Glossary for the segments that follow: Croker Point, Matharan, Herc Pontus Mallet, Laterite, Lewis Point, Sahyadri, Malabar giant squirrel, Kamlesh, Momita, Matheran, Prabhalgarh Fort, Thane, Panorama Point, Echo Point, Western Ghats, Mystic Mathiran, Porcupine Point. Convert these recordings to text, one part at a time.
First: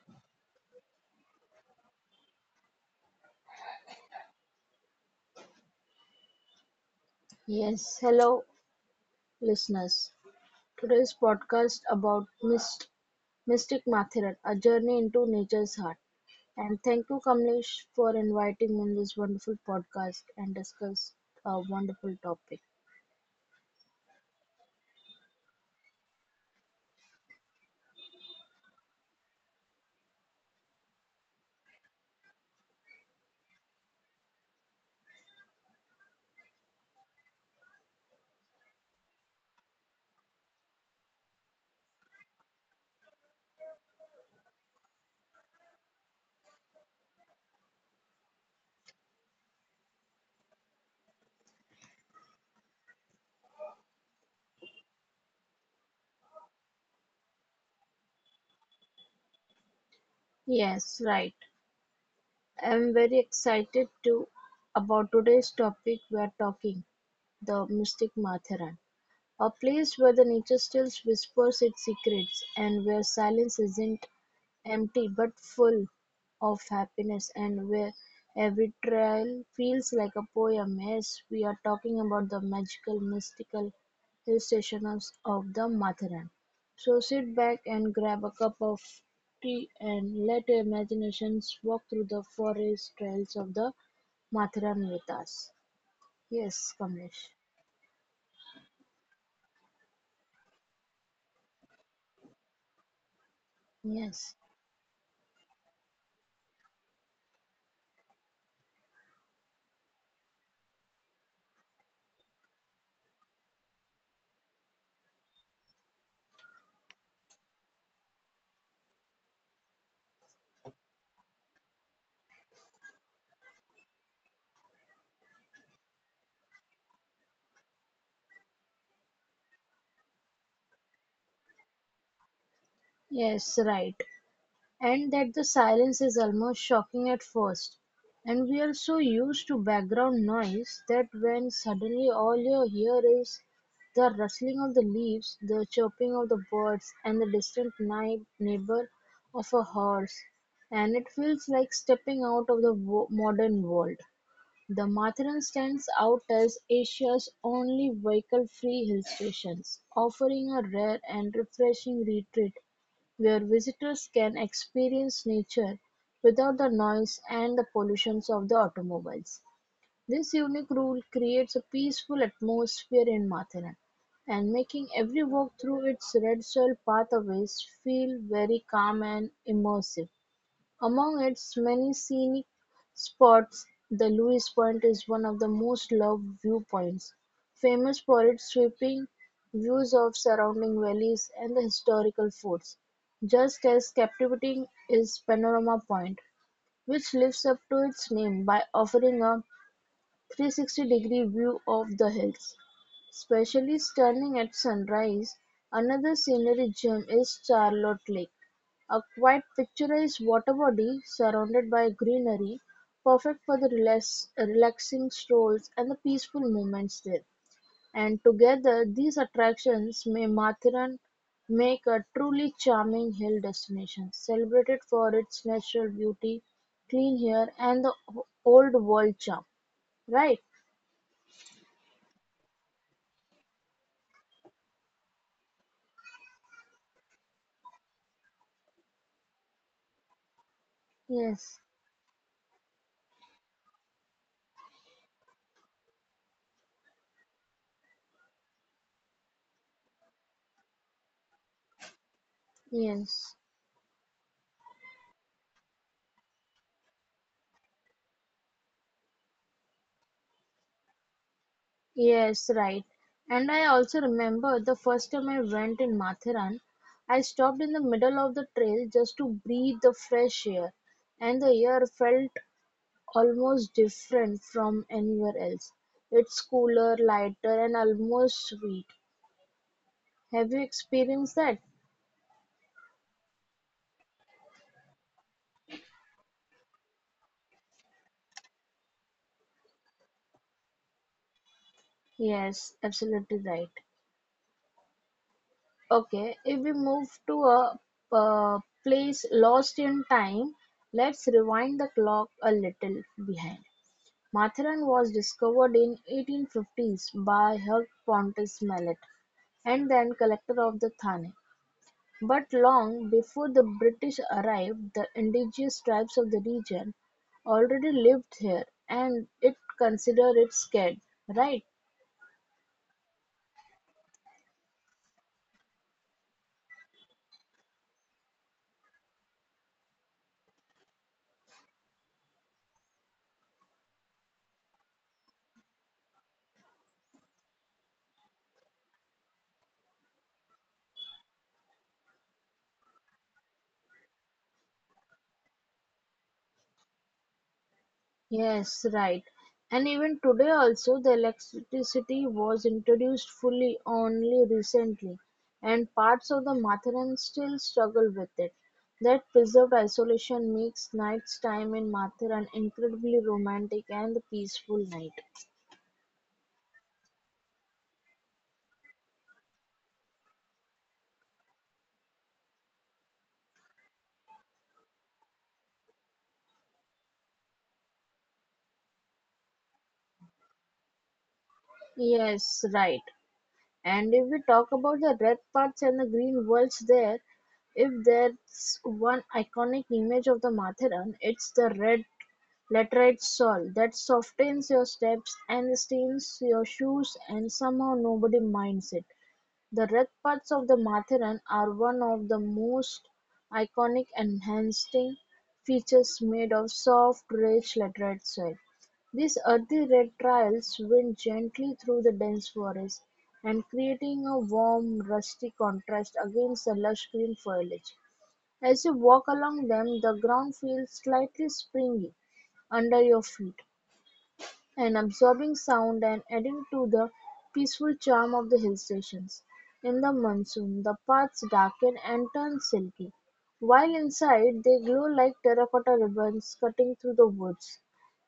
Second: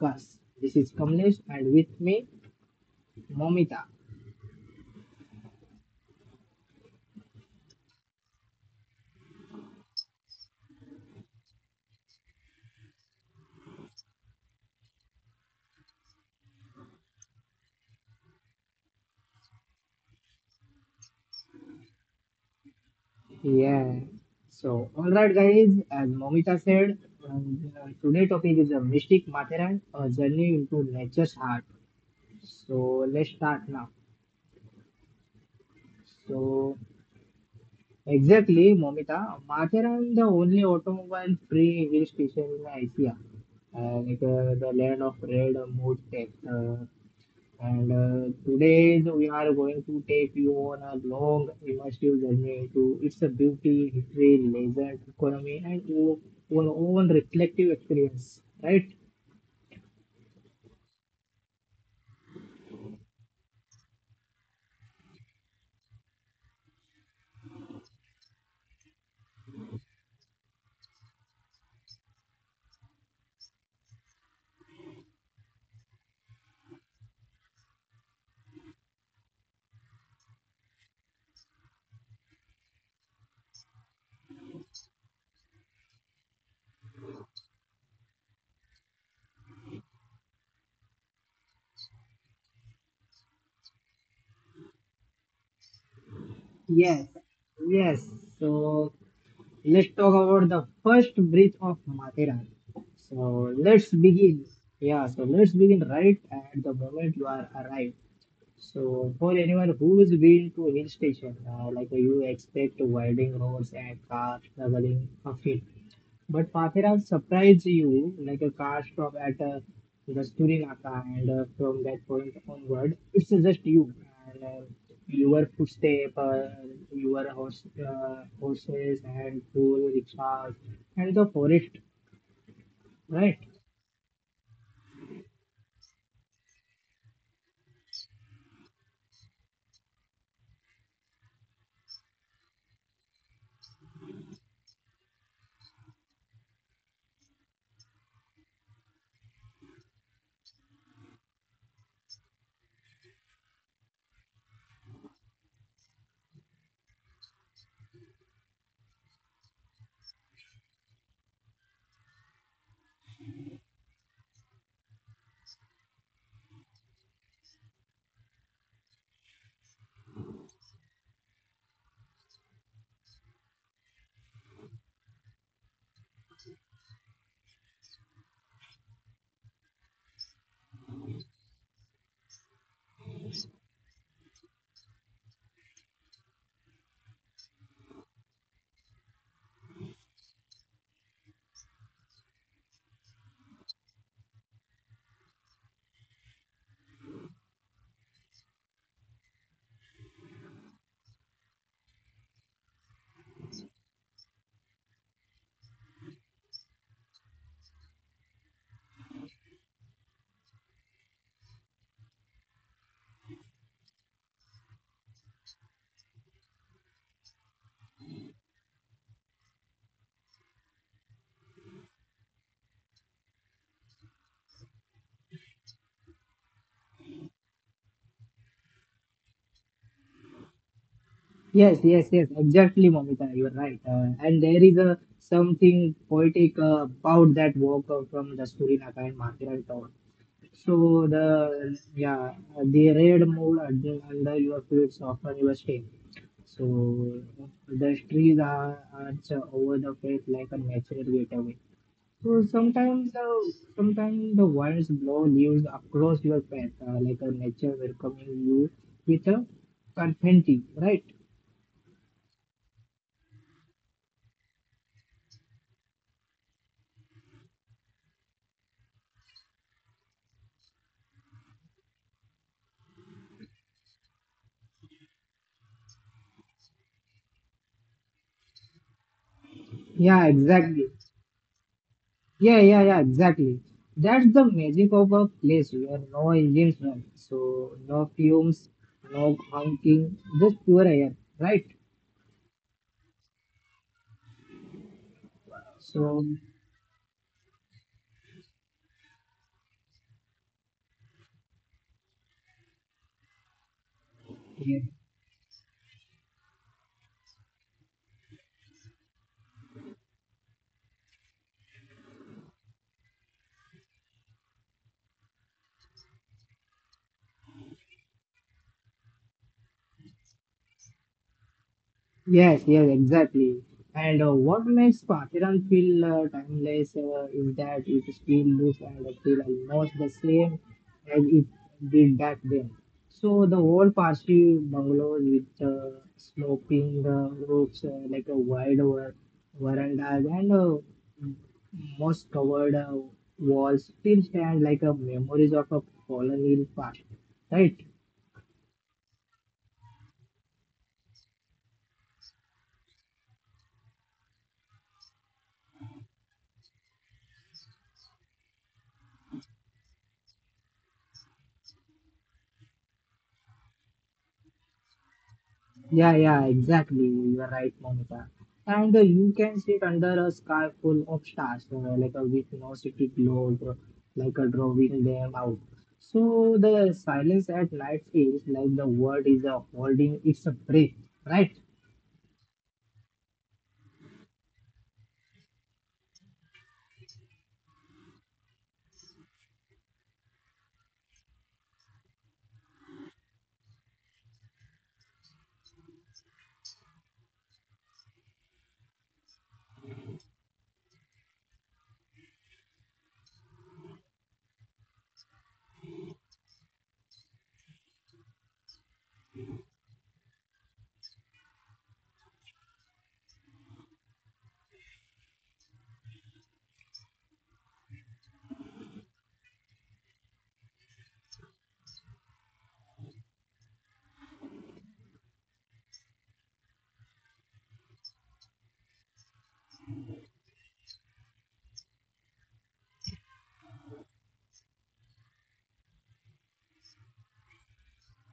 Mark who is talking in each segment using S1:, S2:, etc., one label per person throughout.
S1: podcast. This is Kamlesh and with me Momita.
S2: Yes, hello listeners. Today's podcast about Mystic Mathiran, a journey into nature's heart. And thank you, Kamlesh, for inviting me in this wonderful podcast and discuss a wonderful topic.
S1: Yeah. So alright guys, as Momita said, today topic is a mystic Matharan, a journey into nature's heart. So let's start now. So exactly Momita, Matharan the only automobile free hill station in Asia. The land of red mood tech. And today so we are going to take you on a long immersive journey into its beauty, history, legend, economy, and your own reflective experience, right?
S2: Yes, right. I'm very excited to about today's topic we are talking the Mystic Mathiran. A place where the nature still whispers its secrets, and where silence isn't empty but full of happiness, and where every trail feels like a poem. Yes, we are talking about the magical, mystical hill stations of the Matharan. So sit back and grab a cup of tea and let your imaginations walk through the forest trails of the Matharan with us. Yes,
S1: Yes.
S2: Kamlesh.
S1: Yes, so let's talk about the first bridge of Mathera. So let's
S2: Yes.
S1: begin. Yeah, so let's begin right at the moment you are arrived. So for anyone who's been to hill station, you expect winding roads and cars traveling uphill, but Pathira surprised you like a car stop at Naga, and from that point onward, it's just you and your footstep, horses, and full rickshaws, and the forest, right?
S2: Yes, right. And that the silence is almost shocking at first. And we are so used to background noise that when suddenly all you hear is the rustling of the leaves, the chirping of the birds, and the distant night neighbor of a horse, and it feels like stepping out of the modern world. The Matharan stands out as Asia's only vehicle free hill station, offering a rare and refreshing retreat where visitors can experience nature without the noise and the pollutions of the automobiles. This unique rule creates a peaceful atmosphere in Matharan and making every walk through its red soil pathways feel very calm and immersive. Among its many scenic spots, the Lewis Point is one of the most loved viewpoints, famous for its sweeping views of surrounding valleys and the historical forts. Just as captivating is Panorama Point, which lives up to its name by offering a 360-degree view of the hills, especially stunning at sunrise. Another scenery gem is Charlotte Lake, a quiet picturesque water body surrounded by greenery, perfect for the relaxing strolls and the peaceful moments there. And together, these attractions may Mathiran make a truly charming hill destination, celebrated for its natural beauty, clean air, and the old world charm. Right?
S1: Yes, yes, yes, exactly, Momita, you're right. And there is a something poetic about that walk from Dasturi Naka and Mathura. So
S2: Yes,
S1: the yeah, the red mold under your feet soften your skin. So the trees are arch over the feet like a natural gateway. So
S2: yes,
S1: sometimes the winds blow leaves across your path like a nature welcoming you with a confetti, right?
S2: yes, right. And I also remember the first time I went in Mathiran, I stopped in the middle of the trail just to breathe the fresh air, and the air felt almost different from anywhere else. It's cooler, lighter, and almost sweet.
S1: Yeah,
S2: Have you
S1: exactly.
S2: experienced that?
S1: Yeah, yeah, yeah, exactly. That's the magic of a place where no engines run. So no fumes, no honking, just pure air, right?
S2: Yes, absolutely right.
S1: So
S2: Okay, if we move to a uh, place lost in time, let's rewind the clock a little behind. Matharan
S1: yeah.
S2: was discovered in 1850s by Herc Pontus Mallet and then collector of the Thane. But long before the British arrived, the indigenous tribes of the region already lived here and it considered it scared, right?
S1: Yes, yes, exactly. And what makes Pathiran feel timeless is that it still looks and feel almost the same as it did back then. So the old Parsi bungalows with sloping roofs, like a wide verandas and most covered walls still stand like a memories of a colonial past, right?
S2: Yes, right. And even today also the electricity was introduced fully only recently and parts of the Matheran still struggle with it. That preserved isolation makes night's time in Matheran incredibly romantic and peaceful night.
S1: Yeah, yeah, exactly. You are right, Monica. And you can sit under a sky full of stars, like a with no city globe, like a drawing them out. So the silence at night feels like the world is holding its breath, right?
S2: Yes, right. And if we talk about the red parts and the green worlds there, if there's one iconic image of the Matheran, it's the red Laterite soil that softens your steps and stains your shoes and somehow nobody minds it. The red paths of the Matheran are one of the most iconic enhancing features made of soft, rich laterite soil. These earthy red trails wind gently through the dense forest and creating a warm, rusty contrast against the lush green foliage. As you walk along them the ground feels slightly springy under your feet an absorbing sound and adding to the peaceful charm of the hill stations. In the monsoon, the paths darken and turn silky, while inside they glow like terracotta ribbons cutting through the woods.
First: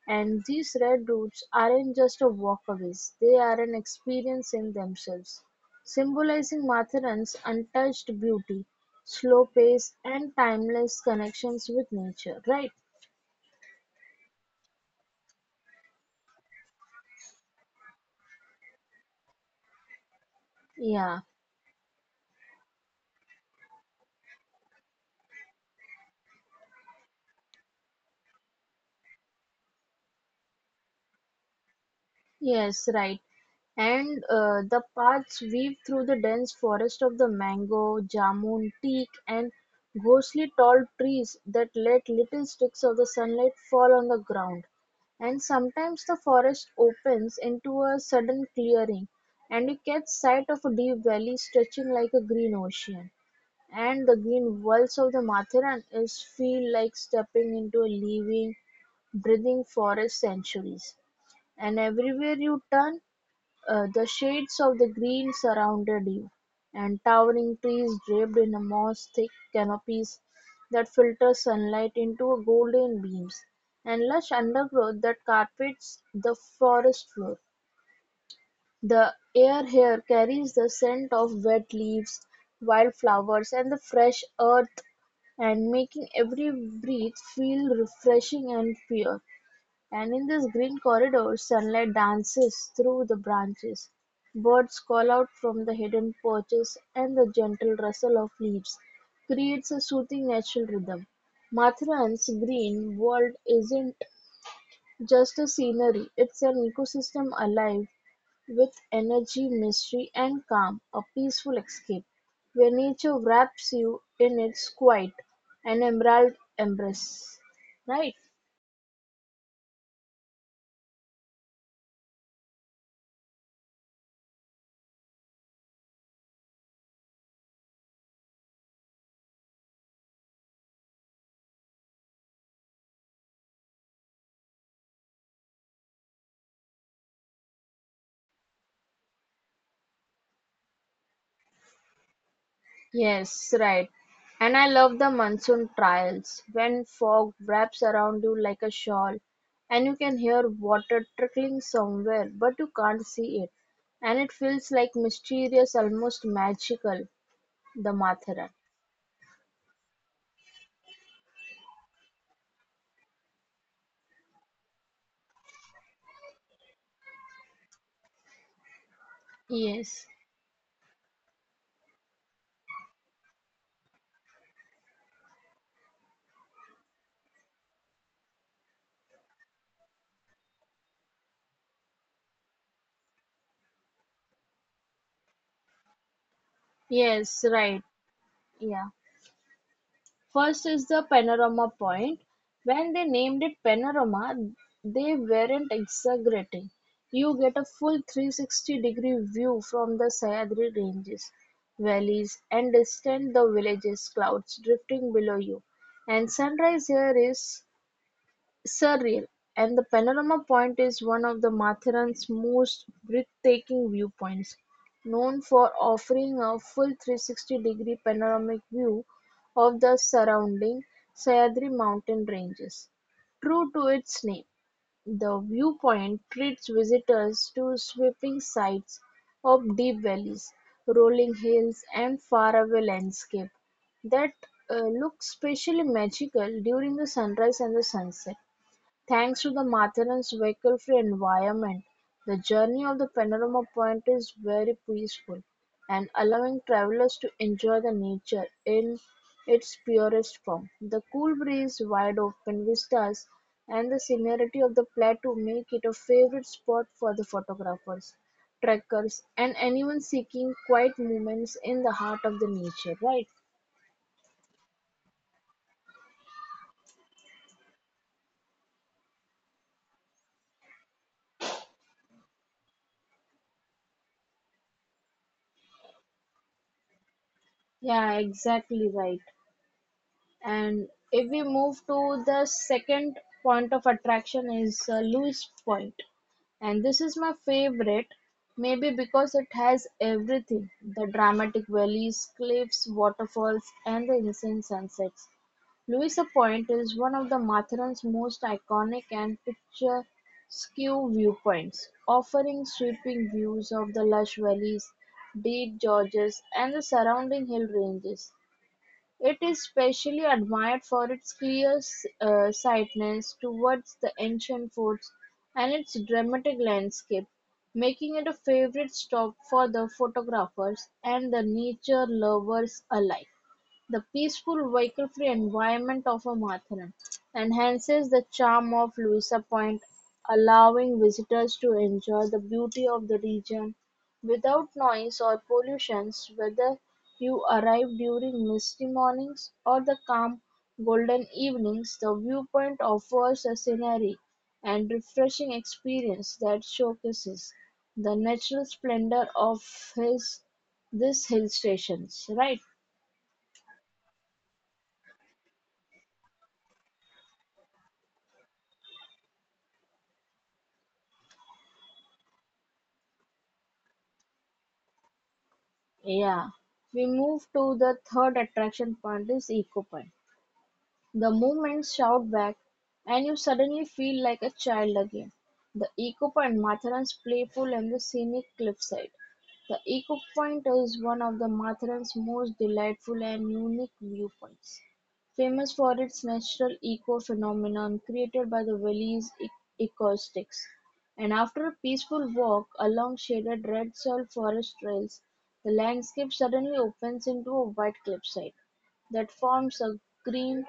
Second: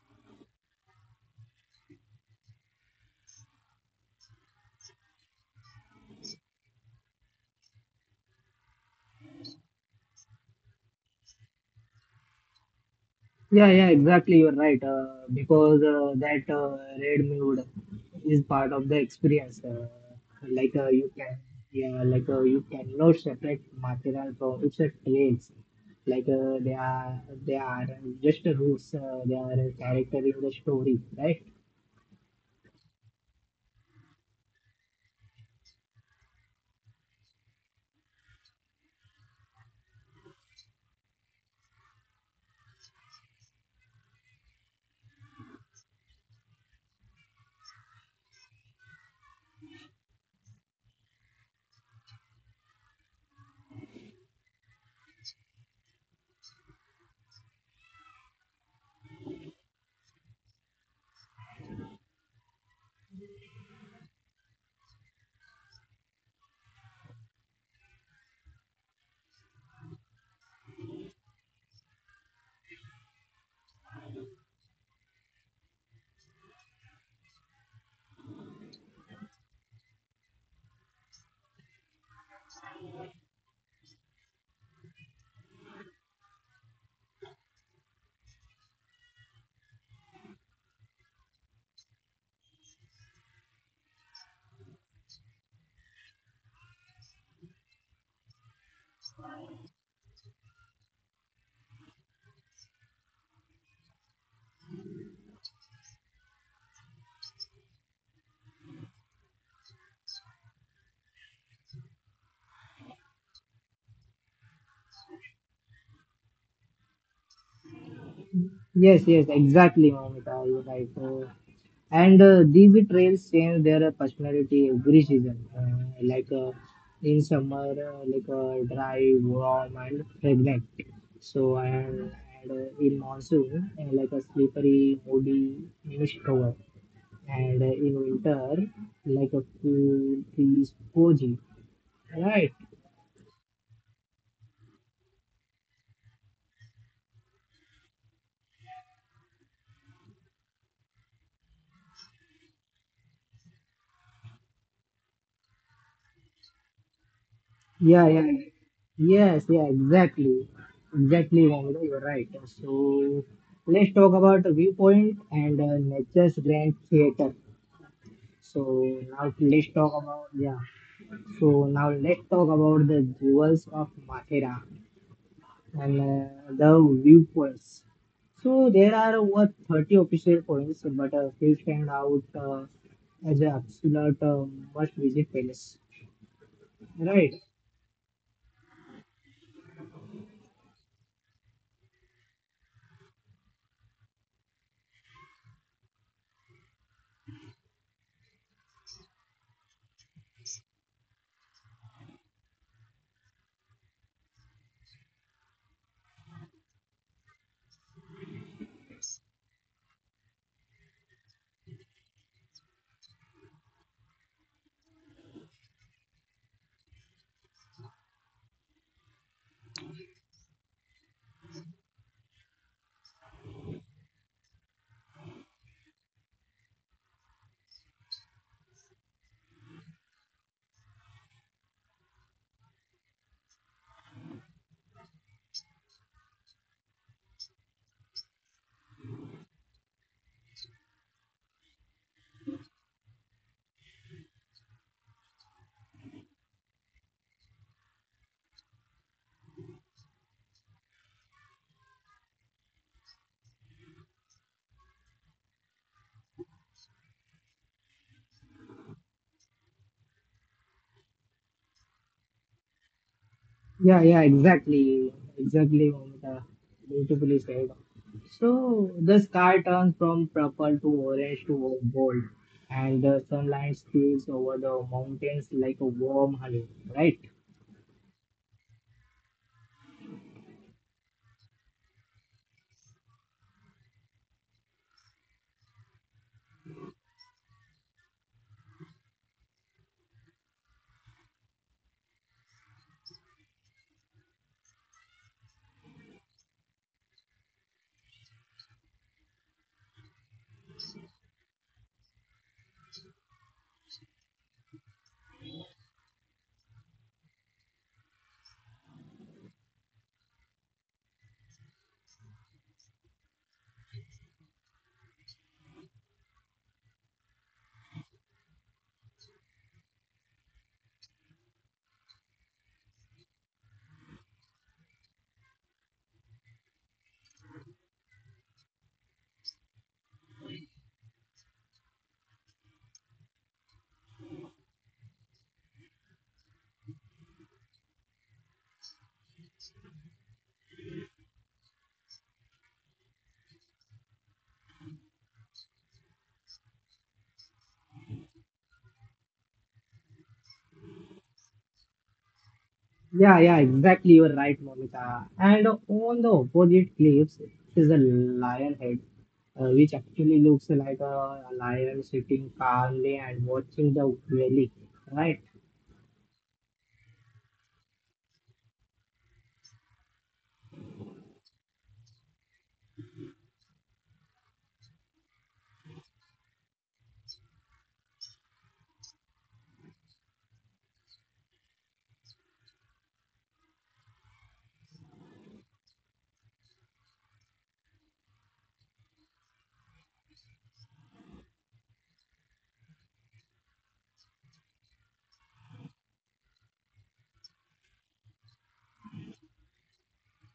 S2: And these red routes aren't just a walkaways, they are an experience in themselves, symbolizing Matharan's untouched beauty, slow pace, and timeless connections with nature, right?
S1: Yeah, yeah, exactly. You're right. Because that red mood is part of the experience. Like uh, you
S2: Yeah.
S1: can, yeah, like you cannot separate material from its traits. Like uh, they are, they are just roots. They are a character in the story, right?
S2: Yes, right. And the paths weave through the dense forest of the mango, jamun, teak, and ghostly tall trees that let little streaks of the sunlight fall on the ground. And sometimes the forest opens into a sudden clearing, and you catch sight of a deep valley stretching like a green ocean. And the green walls of the Matharan is feel like stepping into a living, breathing forest centuries. And everywhere you turn, the shades of the green surrounded you, and towering trees draped in a moss thick canopies that filter sunlight into a golden beams, and lush undergrowth that carpets the forest floor. The air here carries the scent of wet leaves, wildflowers, and the fresh earth, and making every breath feel refreshing and pure. And in this green corridor, sunlight dances through the branches. Birds call out from the hidden perches, and the gentle rustle of leaves creates a soothing natural rhythm. Mathran's green world isn't just a scenery, it's an ecosystem alive with energy, mystery, and calm, a peaceful escape where nature wraps you in its quiet and emerald embrace. Right?
S1: Yes, yes, exactly, Mamita. You're right. And these trails change their personality every season in summer dry warm and fragrant so and, and in monsoon like a slippery muddy mist cover and in winter like a cool trees cozy, right.
S2: Yes, right. And I love the monsoon trials when fog wraps around you like a shawl and you can hear water trickling somewhere but you can't see it. And it feels like mysterious, almost magical, the
S1: yeah yeah
S2: Matharan.
S1: yes, exactly, exactly Mohammed, you're right. So let's talk about viewpoint and nature's grand theater. So now let's talk
S2: Yes,
S1: about, yeah. So now let's talk about the jewels of Mathera and the viewpoints. So there are over 30 official points, but a few stand out as an absolute must visit palace. Right.
S2: yes, right. Yeah. First is the panorama point. When they named it panorama, they weren't exaggerating. You get a full 360-degree view from the Sayadri ranges, valleys, and distant the villages, clouds drifting below you. And sunrise here is surreal, and the panorama point is one of the Matheran's most breathtaking viewpoints, known for offering a full 360-degree panoramic view of the surrounding Sahyadri mountain ranges. True to its name, the viewpoint treats visitors to sweeping sights of deep valleys, rolling hills, and faraway landscape that look especially magical during the sunrise and the sunset. Thanks to the Matheran's vehicle-free environment, the journey of the Panorama-Point is very peaceful, and allowing travelers to enjoy the nature in its purest form. The cool breeze, wide-open vistas, and the scenery of the plateau make it a favorite spot for the photographers, trekkers, and anyone seeking quiet moments in the heart of the nature, right?
S1: Yeah, yeah, exactly. Exactly, Momita. Beautifully said. So the sky turns from purple to orange to gold, and the sunlight spills over the mountains like a warm honey, right?
S2: Yeah, exactly right. And if we move to the second point of attraction is Lewis Point, and this is my favorite, maybe because it has everything, the dramatic valleys, cliffs, waterfalls, and the insane sunsets. Lewis Point is one of the Matheran's most iconic and picturesque viewpoints, offering sweeping views of the lush valleys, deep gorges, and the surrounding hill ranges. It is specially admired for its sightedness towards the ancient forts and its dramatic landscape, making it a favorite stop for the photographers and the nature lovers alike. The peaceful, vehicle-free environment of a Matharan enhances the charm of Louisa Point, allowing visitors to enjoy the beauty of the region without noise or pollutions, whether you arrive during misty mornings or the calm, golden evenings, the viewpoint offers a scenery and refreshing experience that showcases the natural splendor of his this hill stations, right?
S1: Yeah, yeah, exactly. You're right, Momita. And on the opposite cliffs is a lion head, which actually looks like a lion sitting calmly and watching the valley, right?
S2: Yeah. We move to the third attraction point is Eco Point. The movements shout back, and you suddenly feel like a child again. The echo Point, Matheran's playful and the scenic cliffside. The echo Point is one of the Matheran's most delightful and unique viewpoints, famous for its natural eco phenomenon created by the valley's acoustics. And after a peaceful walk along shaded red salt forest trails, the landscape suddenly opens into a white cliffside that forms a green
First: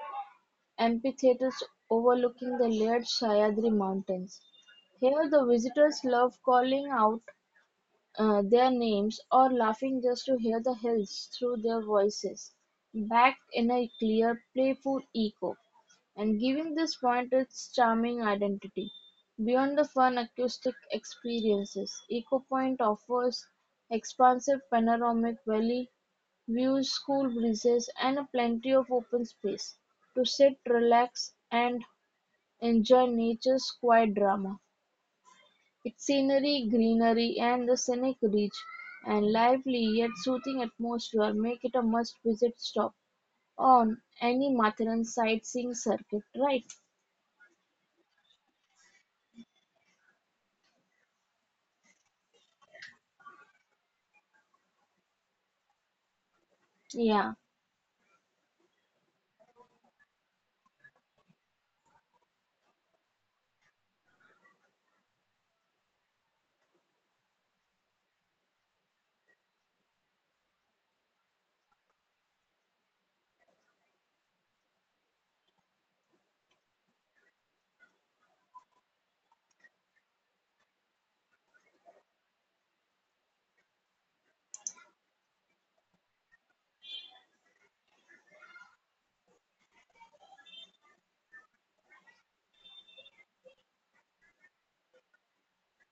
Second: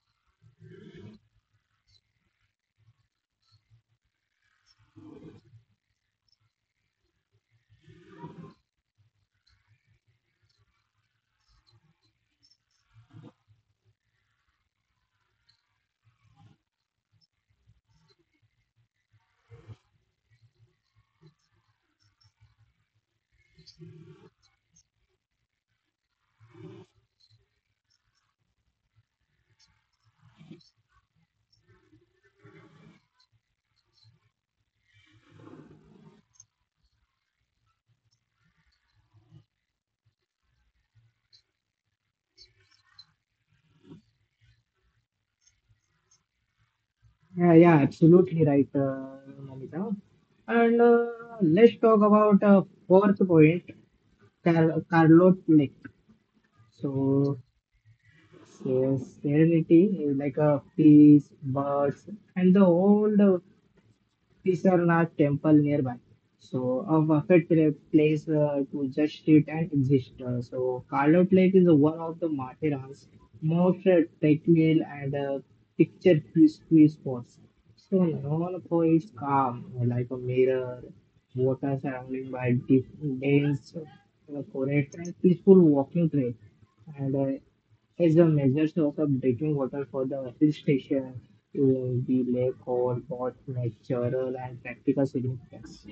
S2: amphitheatres overlooking the layered Sahyadri Mountains. Here the visitors love calling out their names, or laughing just to hear the hills through their voices, backed in a clear, playful echo, and giving this point its charming identity. Beyond the fun acoustic experiences, Eco Point offers expansive panoramic valley views, cool breezes, and plenty of open space to sit, relax, and enjoy nature's quiet drama. Its scenery, greenery, and the scenic reach and lively yet soothing atmosphere make it a must-visit stop on any Matheran sightseeing circuit, right?
S1: Yeah, yeah, absolutely right, Namita. And let's talk about fourth point, Carlo Neck.
S2: Yeah.
S1: So, yes, serenity is like a peace, birds, and the old Pisarnath temple nearby. So a perfect place to just sit and exist. So Carlout Lake is one of the Matheran's most tranquil and picture spots. So known for its calm, like a mirror, water surrounded by deep, dense forest and peaceful walking trail. And is a measure source of drinking water for the hill station we lack over both natural and practical significance.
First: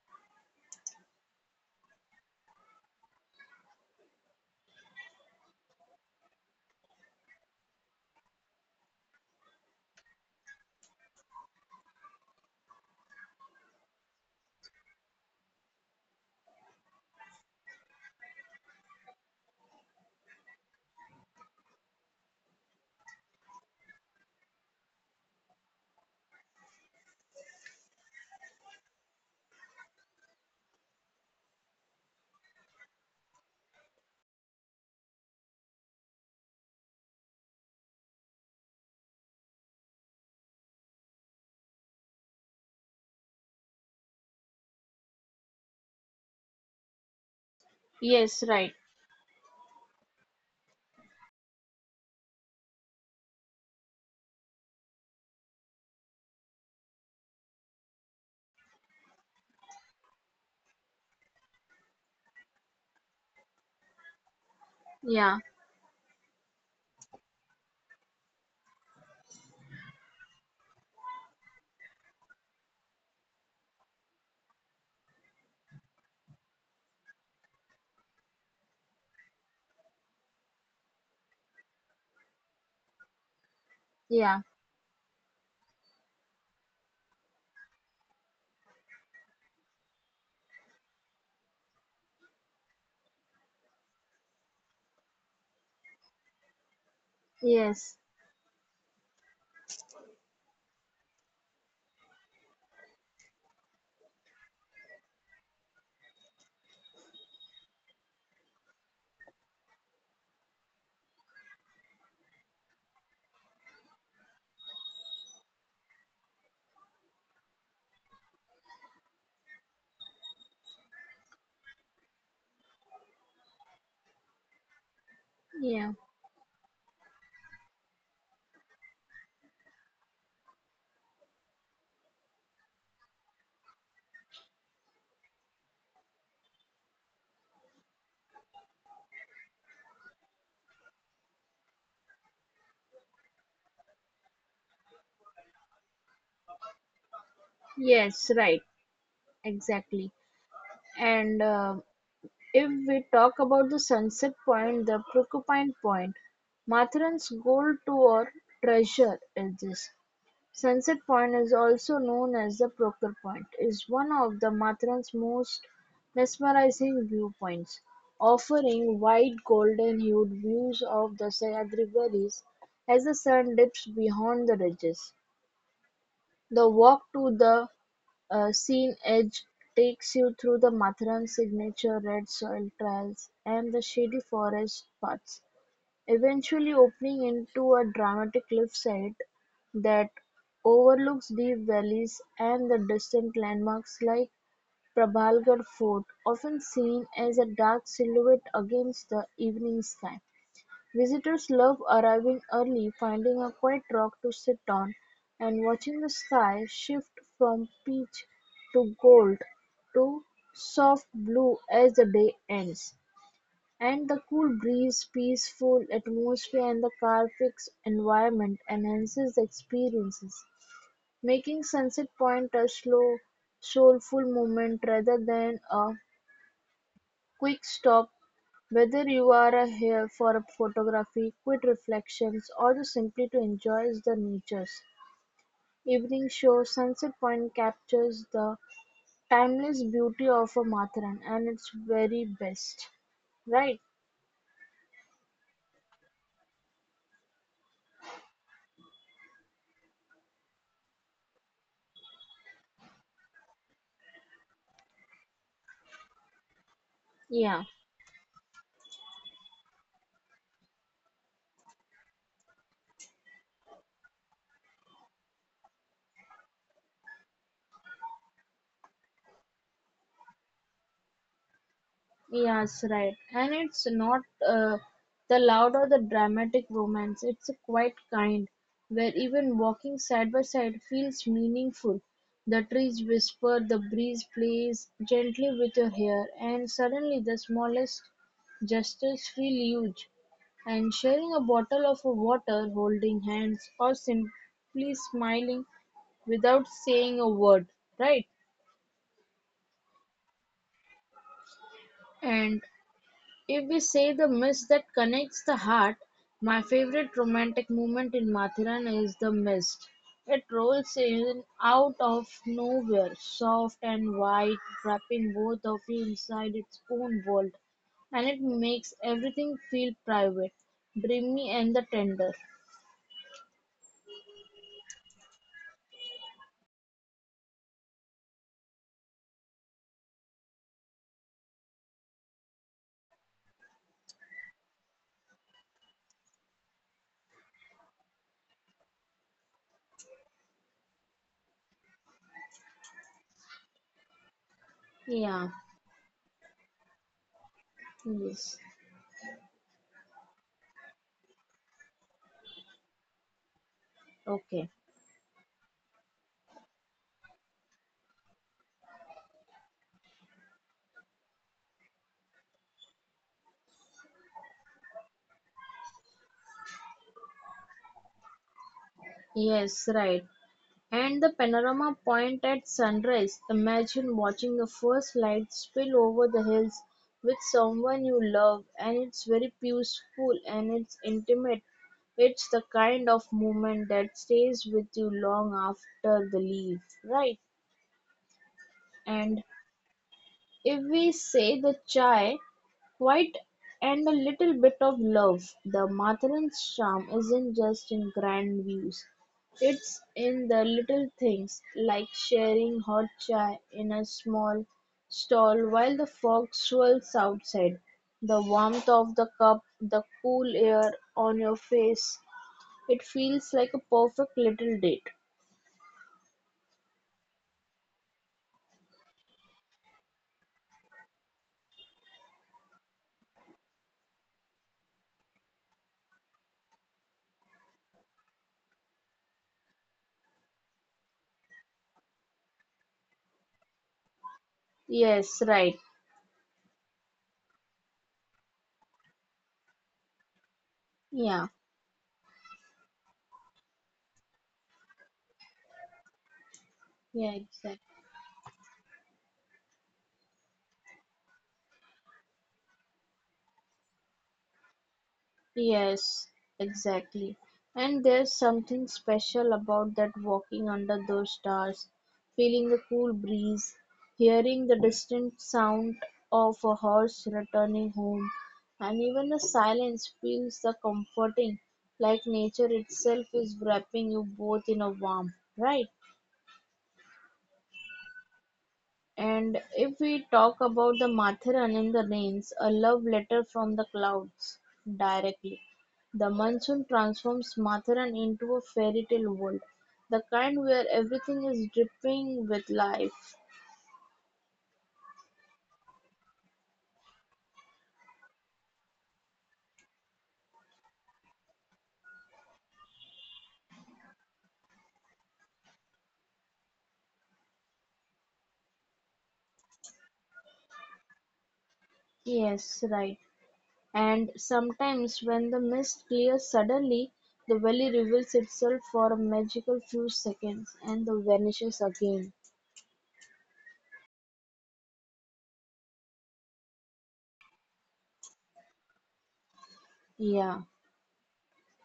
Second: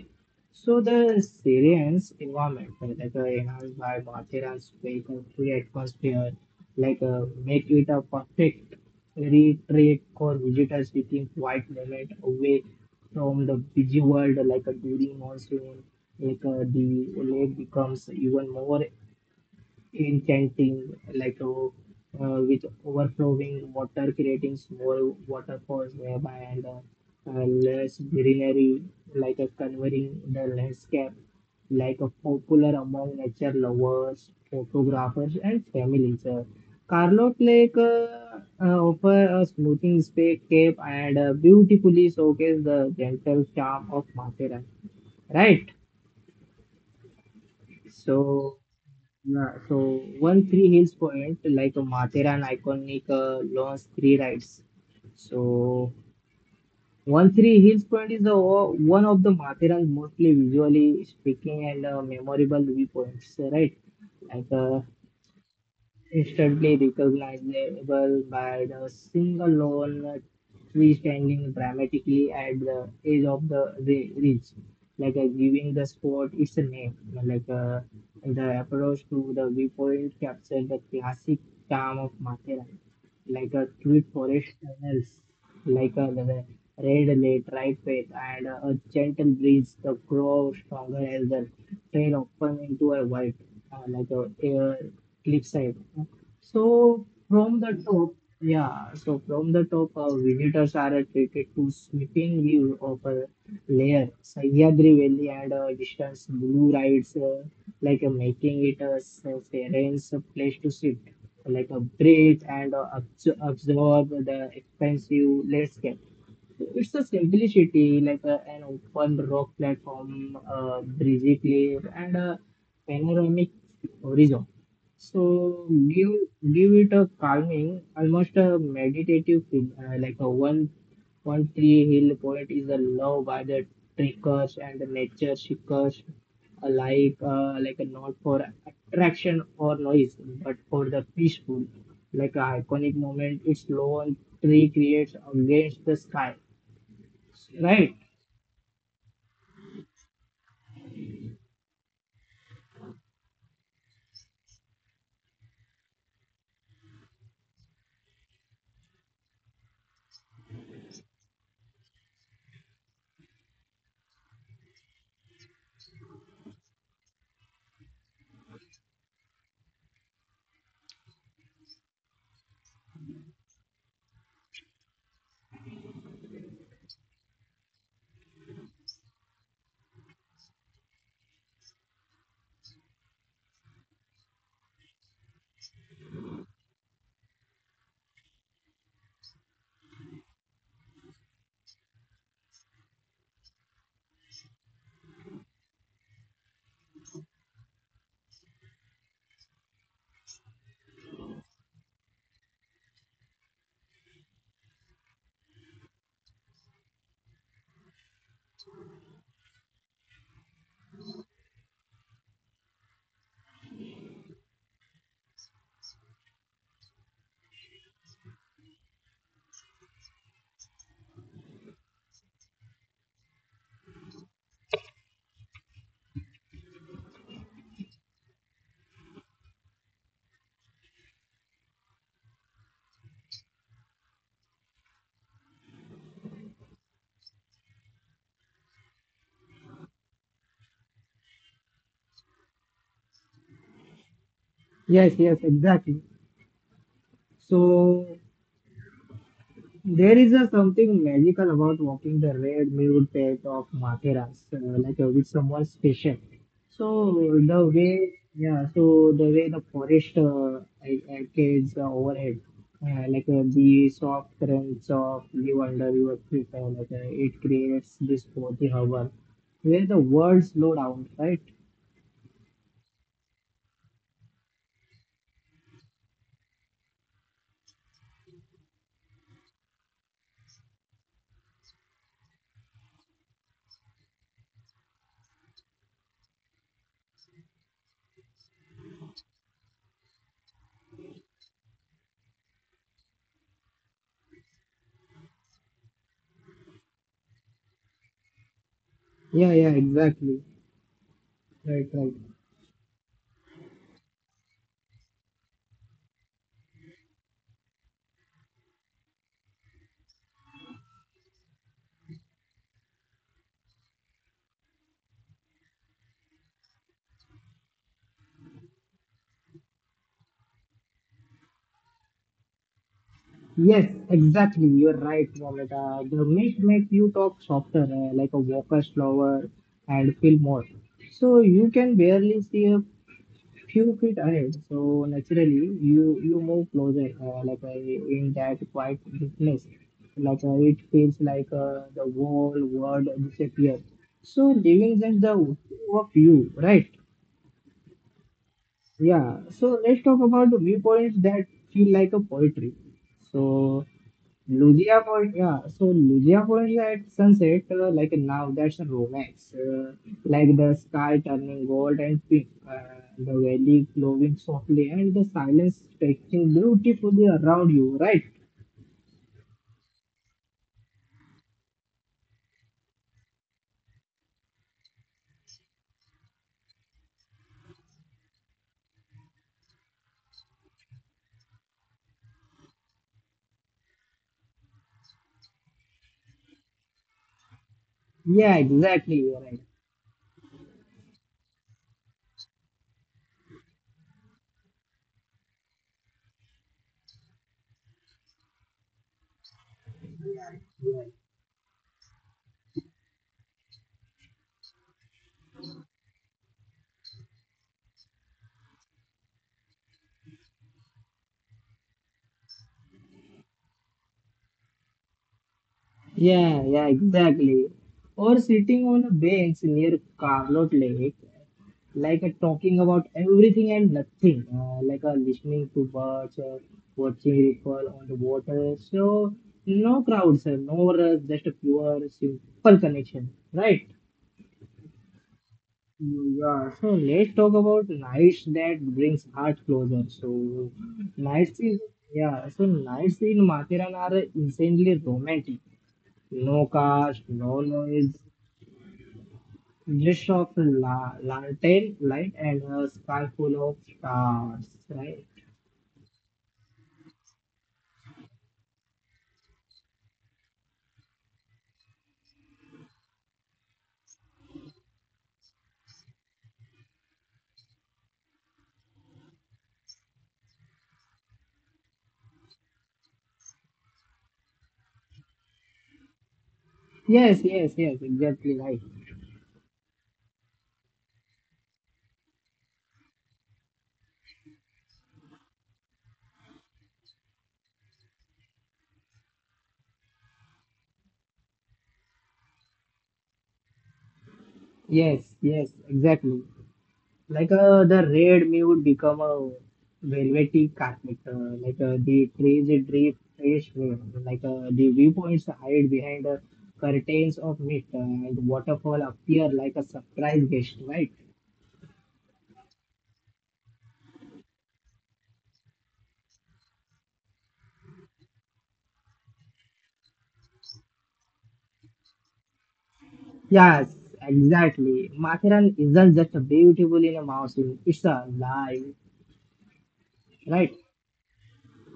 S1: So the Syrian's environment, enhanced by Mathera's fake and free atmosphere, make it a perfect retreat for visitors seeking quiet moment away from the busy world, during monsoon, the lake becomes even more enchanting, with overflowing water, creating small waterfalls nearby, and less greenery, like a covering the landscape, like a popular among nature lovers, photographers, and families. Carlot Lake offer a smoothing space cape and beautifully showcase the gentle charm of Mathura. Right?
S2: Yes,
S1: So
S2: right.
S1: yeah, so one three hills point like a Matheran iconic launch three rides. So one three hills point is the one of the Matheran's mostly visually speaking and memorable viewpoints, right? Like uh,
S2: Yeah.
S1: instantly recognizable by the single lone tree standing dramatically at the edge of the ridge, giving the spot its name. The approach to the viewpoint captured the classic charm of Matheran, like a tweet
S2: Yeah.
S1: forest tunnels, like a the red late right path and a gentle breeze, the crow stronger as the trail open into a white, like a air cliffside. So from the
S2: Yes.
S1: top, yeah, so from the top, our visitors are attracted to sweeping view of a layer, Sahyadri Valley and distance blue rides, making it a serene place to sit, like a breathe and absorb the expansive landscape. It's a simplicity, like a, an open rock platform, a breezy cliff, and a panoramic horizon. So
S2: Yeah.
S1: give give it a calming, almost a meditative feel, like a one one three hill point is a love by the trekkers and the nature seekers alike, like a not for attraction or noise, but for the peaceful, like a iconic moment. Its low and tree creates against the sky. Right.
S2: Yes, right. Exactly. And if we talk about the sunset point, the Porcupine Point, Matheran's gold tour treasure is this. Sunset Point, also known as the Croker Point, is one of Matran's most mesmerizing viewpoints, offering wide golden-hued views of the Sayagraves as the sun dips beyond the ridges. The walk to the scene edge takes you through the Matran's signature red soil trails and the shady forest paths. Eventually opening into a dramatic cliffside that overlooks deep valleys and the distant landmarks like Prabhalgarh Fort, often seen as a dark silhouette against the evening sky. Visitors love arriving early, finding a quiet rock to sit on, and watching the sky shift from peach to gold to soft blue as the day ends. And the cool breeze, peaceful atmosphere and the Carfax environment enhances the experiences, making Sunset Point a slow, soulful moment rather than a quick stop. Whether you are here for a photography, quick reflections, or just simply to enjoy the nature's evening show, Sunset Point captures the timeless beauty of a Matharan and its very best. Right?
S1: Yes, yes, exactly. So there is a something magical about walking the red mule path of Matheras, with someone special. So
S2: Yeah.
S1: yeah, so the way the forest arcades overhead, the soft crunch of leaf under your feet, it creates this cozy hover where the world slow down, right?
S2: Yes, right. And it's not uh, the loud or the dramatic romance. It's a quiet kind, where even walking side by side feels meaningful. The trees whisper, the breeze plays gently with your hair, and suddenly the smallest gestures feel huge. And sharing a bottle of water, holding hands, or simply smiling without saying a word, right?
S1: Yeah, yeah, exactly. Right, right.
S2: And if we say the mist that connects the heart, my favorite romantic moment in Mathiran is the mist. It rolls in out of nowhere, soft and white, wrapping both of you inside its own world, and it makes everything feel private, dreamy, and the tender.
S1: Yes, exactly. You're right, Ramita. The myth makes you talk softer, like a walker slower and feel more. So you can barely see a few feet ahead. So naturally, you move closer, in that quiet darkness. It feels like the whole world disappears. So leaving just the
S2: Yeah,
S1: two of you, right?
S2: yes,
S1: Yeah. So let's talk about the viewpoints that feel like a poetry. So
S2: okay,
S1: So Lugia Point, yeah, at sunset, like now, that's a romance. Like the sky turning gold and pink, the valley glowing softly, and the silence stretching beautifully around you, right?
S2: yes, right. And the panorama point at sunrise, imagine watching the first light spill over the hills with someone you love, and it's very peaceful and it's intimate. It's the kind of moment that stays with you long after the leave, right?
S1: Yeah, exactly, you're
S2: And
S1: right.
S2: if we say the chai, quite and a little bit of love, the Mathurans' charm isn't just in grand views. It's in the little things, like sharing hot chai in a small stall while the fog swirls outside, the warmth of the cup, the cool air on your face. It feels like a perfect little date.
S1: Yeah, yeah, exactly. Or sitting on a bench near Carlot Lake like a talking about everything and nothing, like a listening to birds, watching ripple on the water. So no crowds, no rush, just a pure simple connection, right?
S2: Yes, right.
S1: Yeah, so let's talk about nights that brings heart closer. So nights
S2: Yeah,
S1: is yeah, so nights in Mathiran are insanely romantic. No cars,
S2: yeah,
S1: no
S2: exactly.
S1: noise, just of la lantern light and a sky full of stars, right?
S2: Yes, exactly. And there's something special about that walking under those stars, feeling the cool breeze, hearing the distant sound of a horse returning home, and even the silence feels the comforting, like nature itself is wrapping you both in a warm right?
S1: Yes, yes, yes, exactly right.
S2: And if we talk about the Mathiran in the rains, a love letter from the clouds directly. The monsoon transforms Matharan into a fairy tale world, the kind where everything is dripping with life.
S1: Yes, yes, exactly. The red may would become a velvety carpet, the crazy drip fresh wave, the viewpoints hide behind the curtains of mist, and waterfall appear like a surprise guest, right?
S2: Yes, right. And sometimes when the mist clears suddenly, the valley reveals itself for a magical few seconds and then vanishes again.
S1: Yes, exactly. Mathiran isn't just beautiful in a mountain, it's alive, right?
S2: Yeah.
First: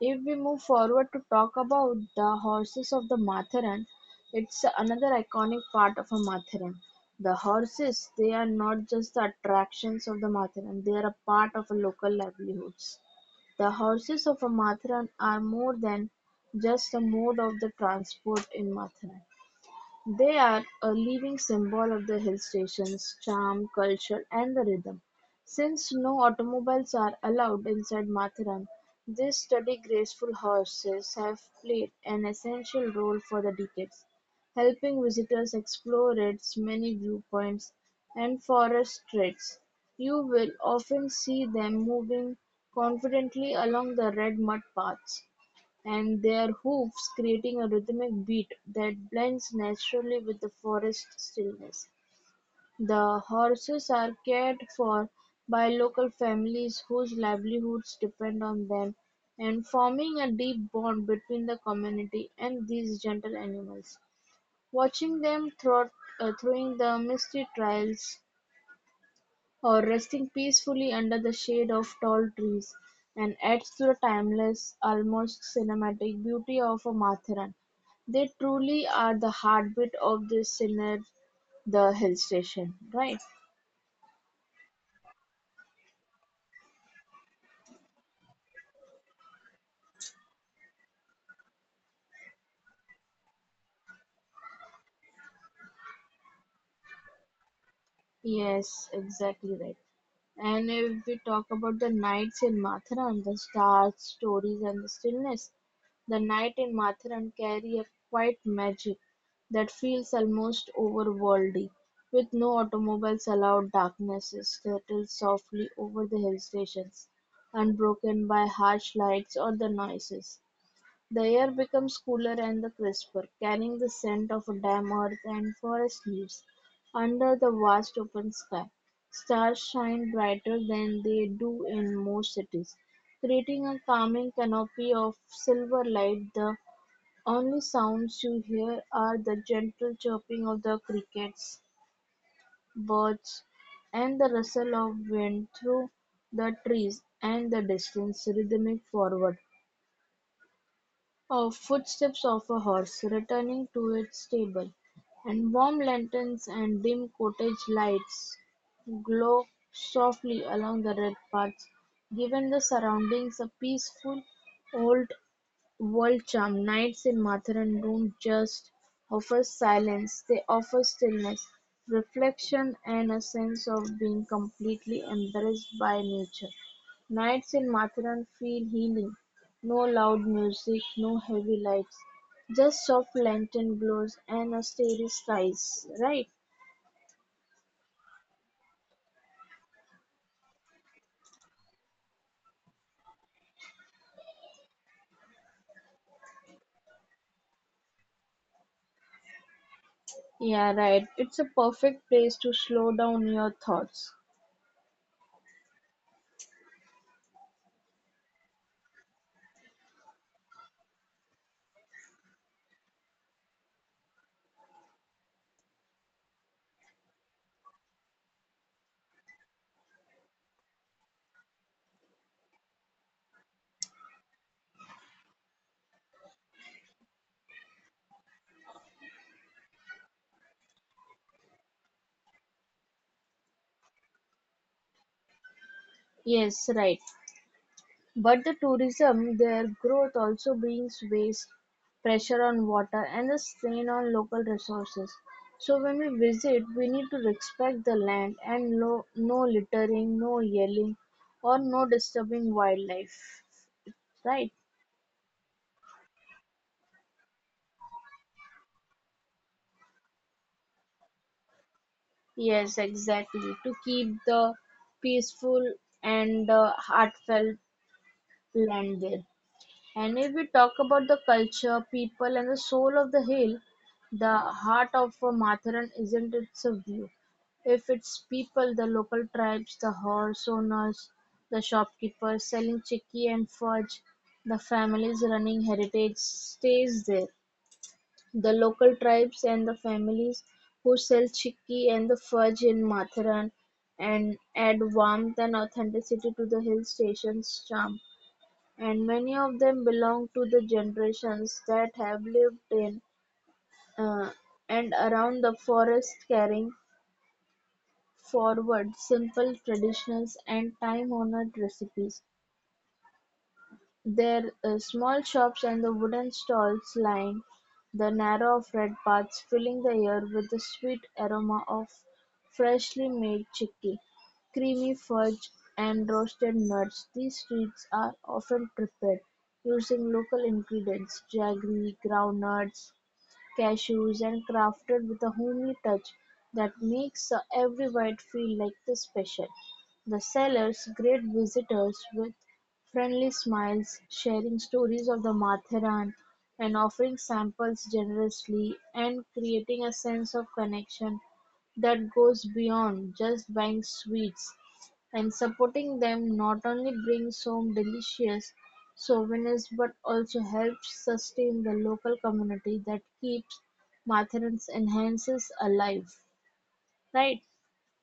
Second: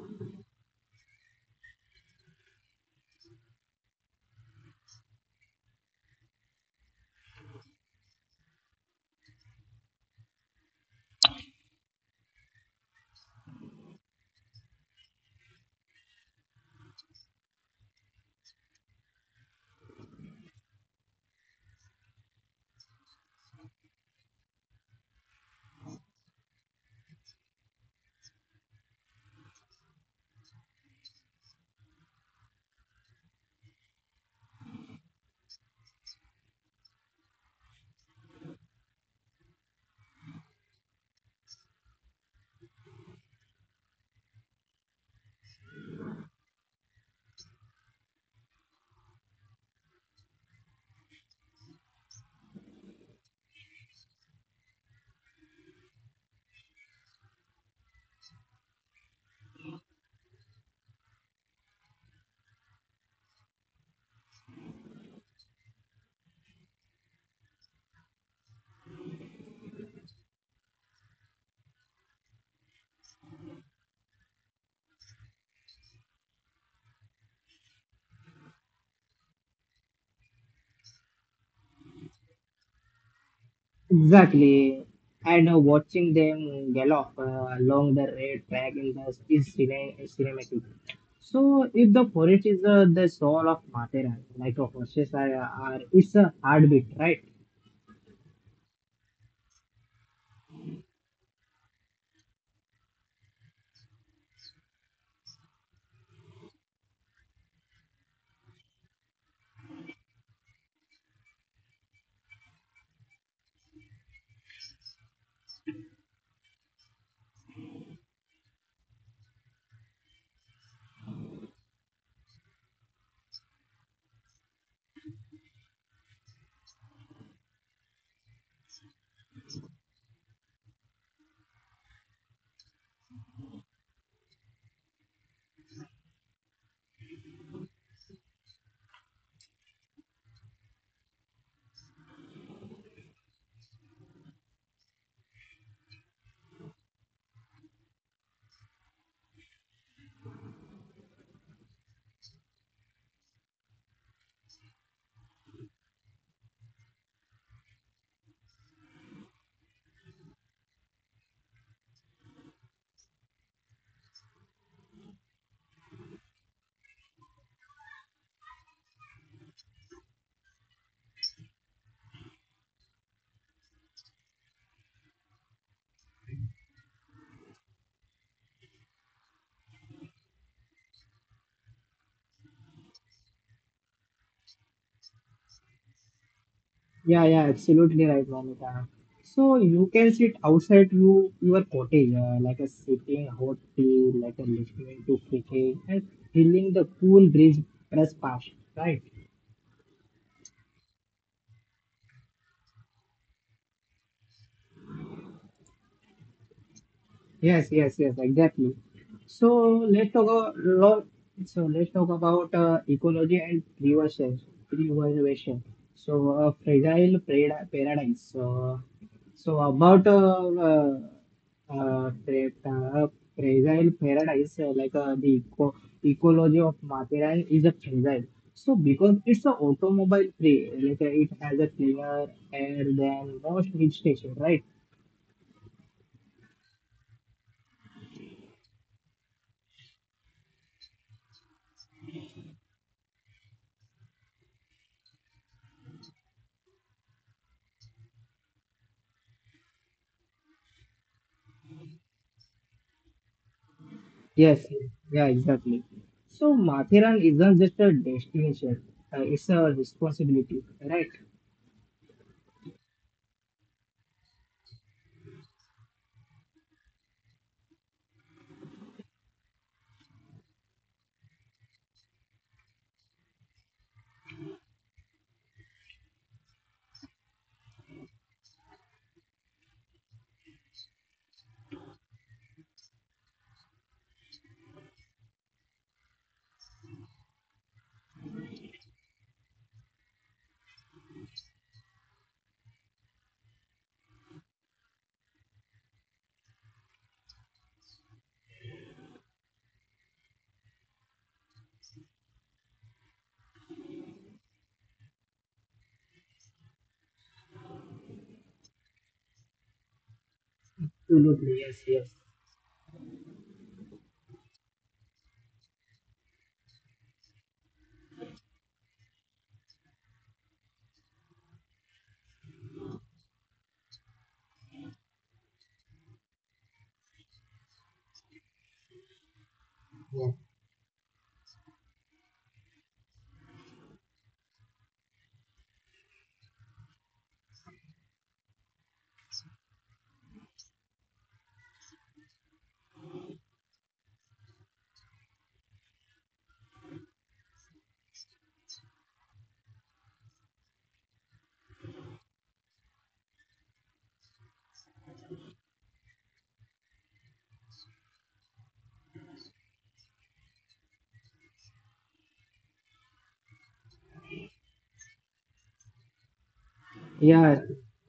S2: If we move forward to talk about the horses of the Matharan, it's another iconic part of a Matharan. The horses, they are not just the attractions of the Matharan, they are a part of local livelihoods. The horses of a Matharan are more than just a mode of the transport in Matharan. They are a living symbol of the hill station's charm, culture and the rhythm. Since no automobiles are allowed inside Matharan, these sturdy graceful horses have played an essential role for the decades, helping visitors explore its many viewpoints and forest trails. You will often see them moving confidently along the red mud paths and their hooves creating a rhythmic beat that blends naturally with the forest stillness. The horses are cared for by local families whose livelihoods depend on them and forming a deep bond between the community and these gentle animals. Watching them through the misty trails or resting peacefully under the shade of tall trees, and adds to the timeless, almost cinematic beauty of a Matharan. They truly are the heartbeat of this scenic the hill station, right?
S1: Exactly. And watching them gallop along the red track in the is cine- cinematic. So if the forest is the soul of Mathera, horses are, it's a heartbeat, right?
S2: Yes, exactly right. And if we talk about the nights in Matharan, the stars, stories, and the stillness, the night in Matharan carry a quiet magic that feels almost overworldly. With no automobiles allowed, darkness settles softly over the hill stations, unbroken by harsh lights or the noises. The air becomes cooler and crisper, carrying the scent of damp earth and forest leaves. Under the vast open sky, stars shine brighter than they do in most cities, creating a calming canopy of silver light. The only sounds you hear are the gentle chirping of the crickets, birds, and the rustle of wind through the trees and the distant rhythmic forward or footsteps of a horse returning to its stable, and warm lanterns and dim cottage lights glow softly along the red paths, giving the surroundings a peaceful old Walcham nights in Lutheran don't just offer silence, they offer stillness, reflection and a sense of being completely embraced by nature. Nights in Matheran feel healing. No loud music, no heavy lights, just soft lantern glows and a starry skies, right?
S1: Yeah, yeah, absolutely right, Monica. So you can sit outside your cottage, like a sipping hot tea, like a listening to cricket and feeling the cool breeze press past, right?
S2: Yeah, right. It's a perfect place to slow down your thoughts.
S1: Yes, yes, yes, exactly. So let's talk about lot. So let's talk about ecology and preservation. Preservation. So fragile paradise. So uh, pre- uh, fragile paradise, the ecology of material is a fragile. So because it's an automobile free, it has a cleaner air than most hill stations, right?
S2: Yes, right. But the tourism their growth also brings waste, pressure on water and a strain on local resources. So when we visit, we need to respect the land and lo- no littering, no yelling or no disturbing wildlife. Right?
S1: Yes, yes, yeah, exactly. So Mathiran isn't just a destination, it's a responsibility, right?
S2: Yes, exactly. To keep the peaceful and heartfelt land there. And if we talk about the culture, people, and the soul of the hill, the heart of Matharan isn't its a view. If its people, the local tribes, the horse owners, the shopkeepers selling chicky and fudge, the families running heritage stays there. The local tribes and the families who sell chicky and the fudge in Matharan and add warmth and authenticity to the hill station's charm. And many of them belong to the generations that have lived in uh, and around the forest carrying forward simple traditions and
S1: Absolutely,
S2: time-honored
S1: yes, yes.
S2: recipes. There is small shops and the wooden stalls line the narrow afraid paths filling the air with the sweet aroma of freshly made chickpea, creamy fudge and roasted nuts. These sweets are often prepared using
S1: Yeah.
S2: local ingredients, jaggery, groundnuts, cashews and crafted with a homey touch that makes every bite feel like the special. The sellers greet visitors with friendly smiles, sharing stories of the Matharan and offering samples generously and creating a sense of connection that goes beyond just buying sweets and supporting them not only brings home delicious souvenirs but also helps sustain the local community that keeps Matherin's enhances alive, right?
S1: Yeah,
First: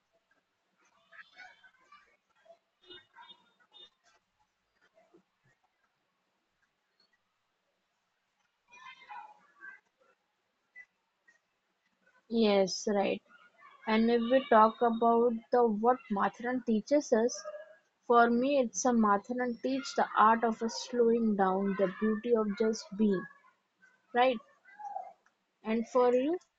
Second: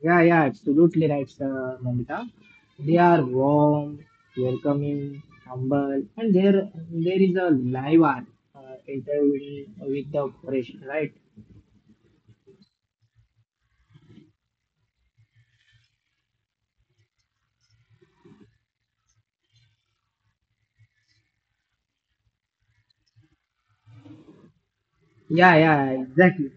S1: yeah, yeah, absolutely right, Namita. They are warm, welcoming, humble, and there is a live art interviewing with the operation, right?
S2: Yes, right. And if we talk about the what Matharan teaches us, for me it's a Matharan teach the art of a slowing down, the beauty of just being, right?
S1: Yeah,
S2: And
S1: yeah,
S2: for you?
S1: exactly.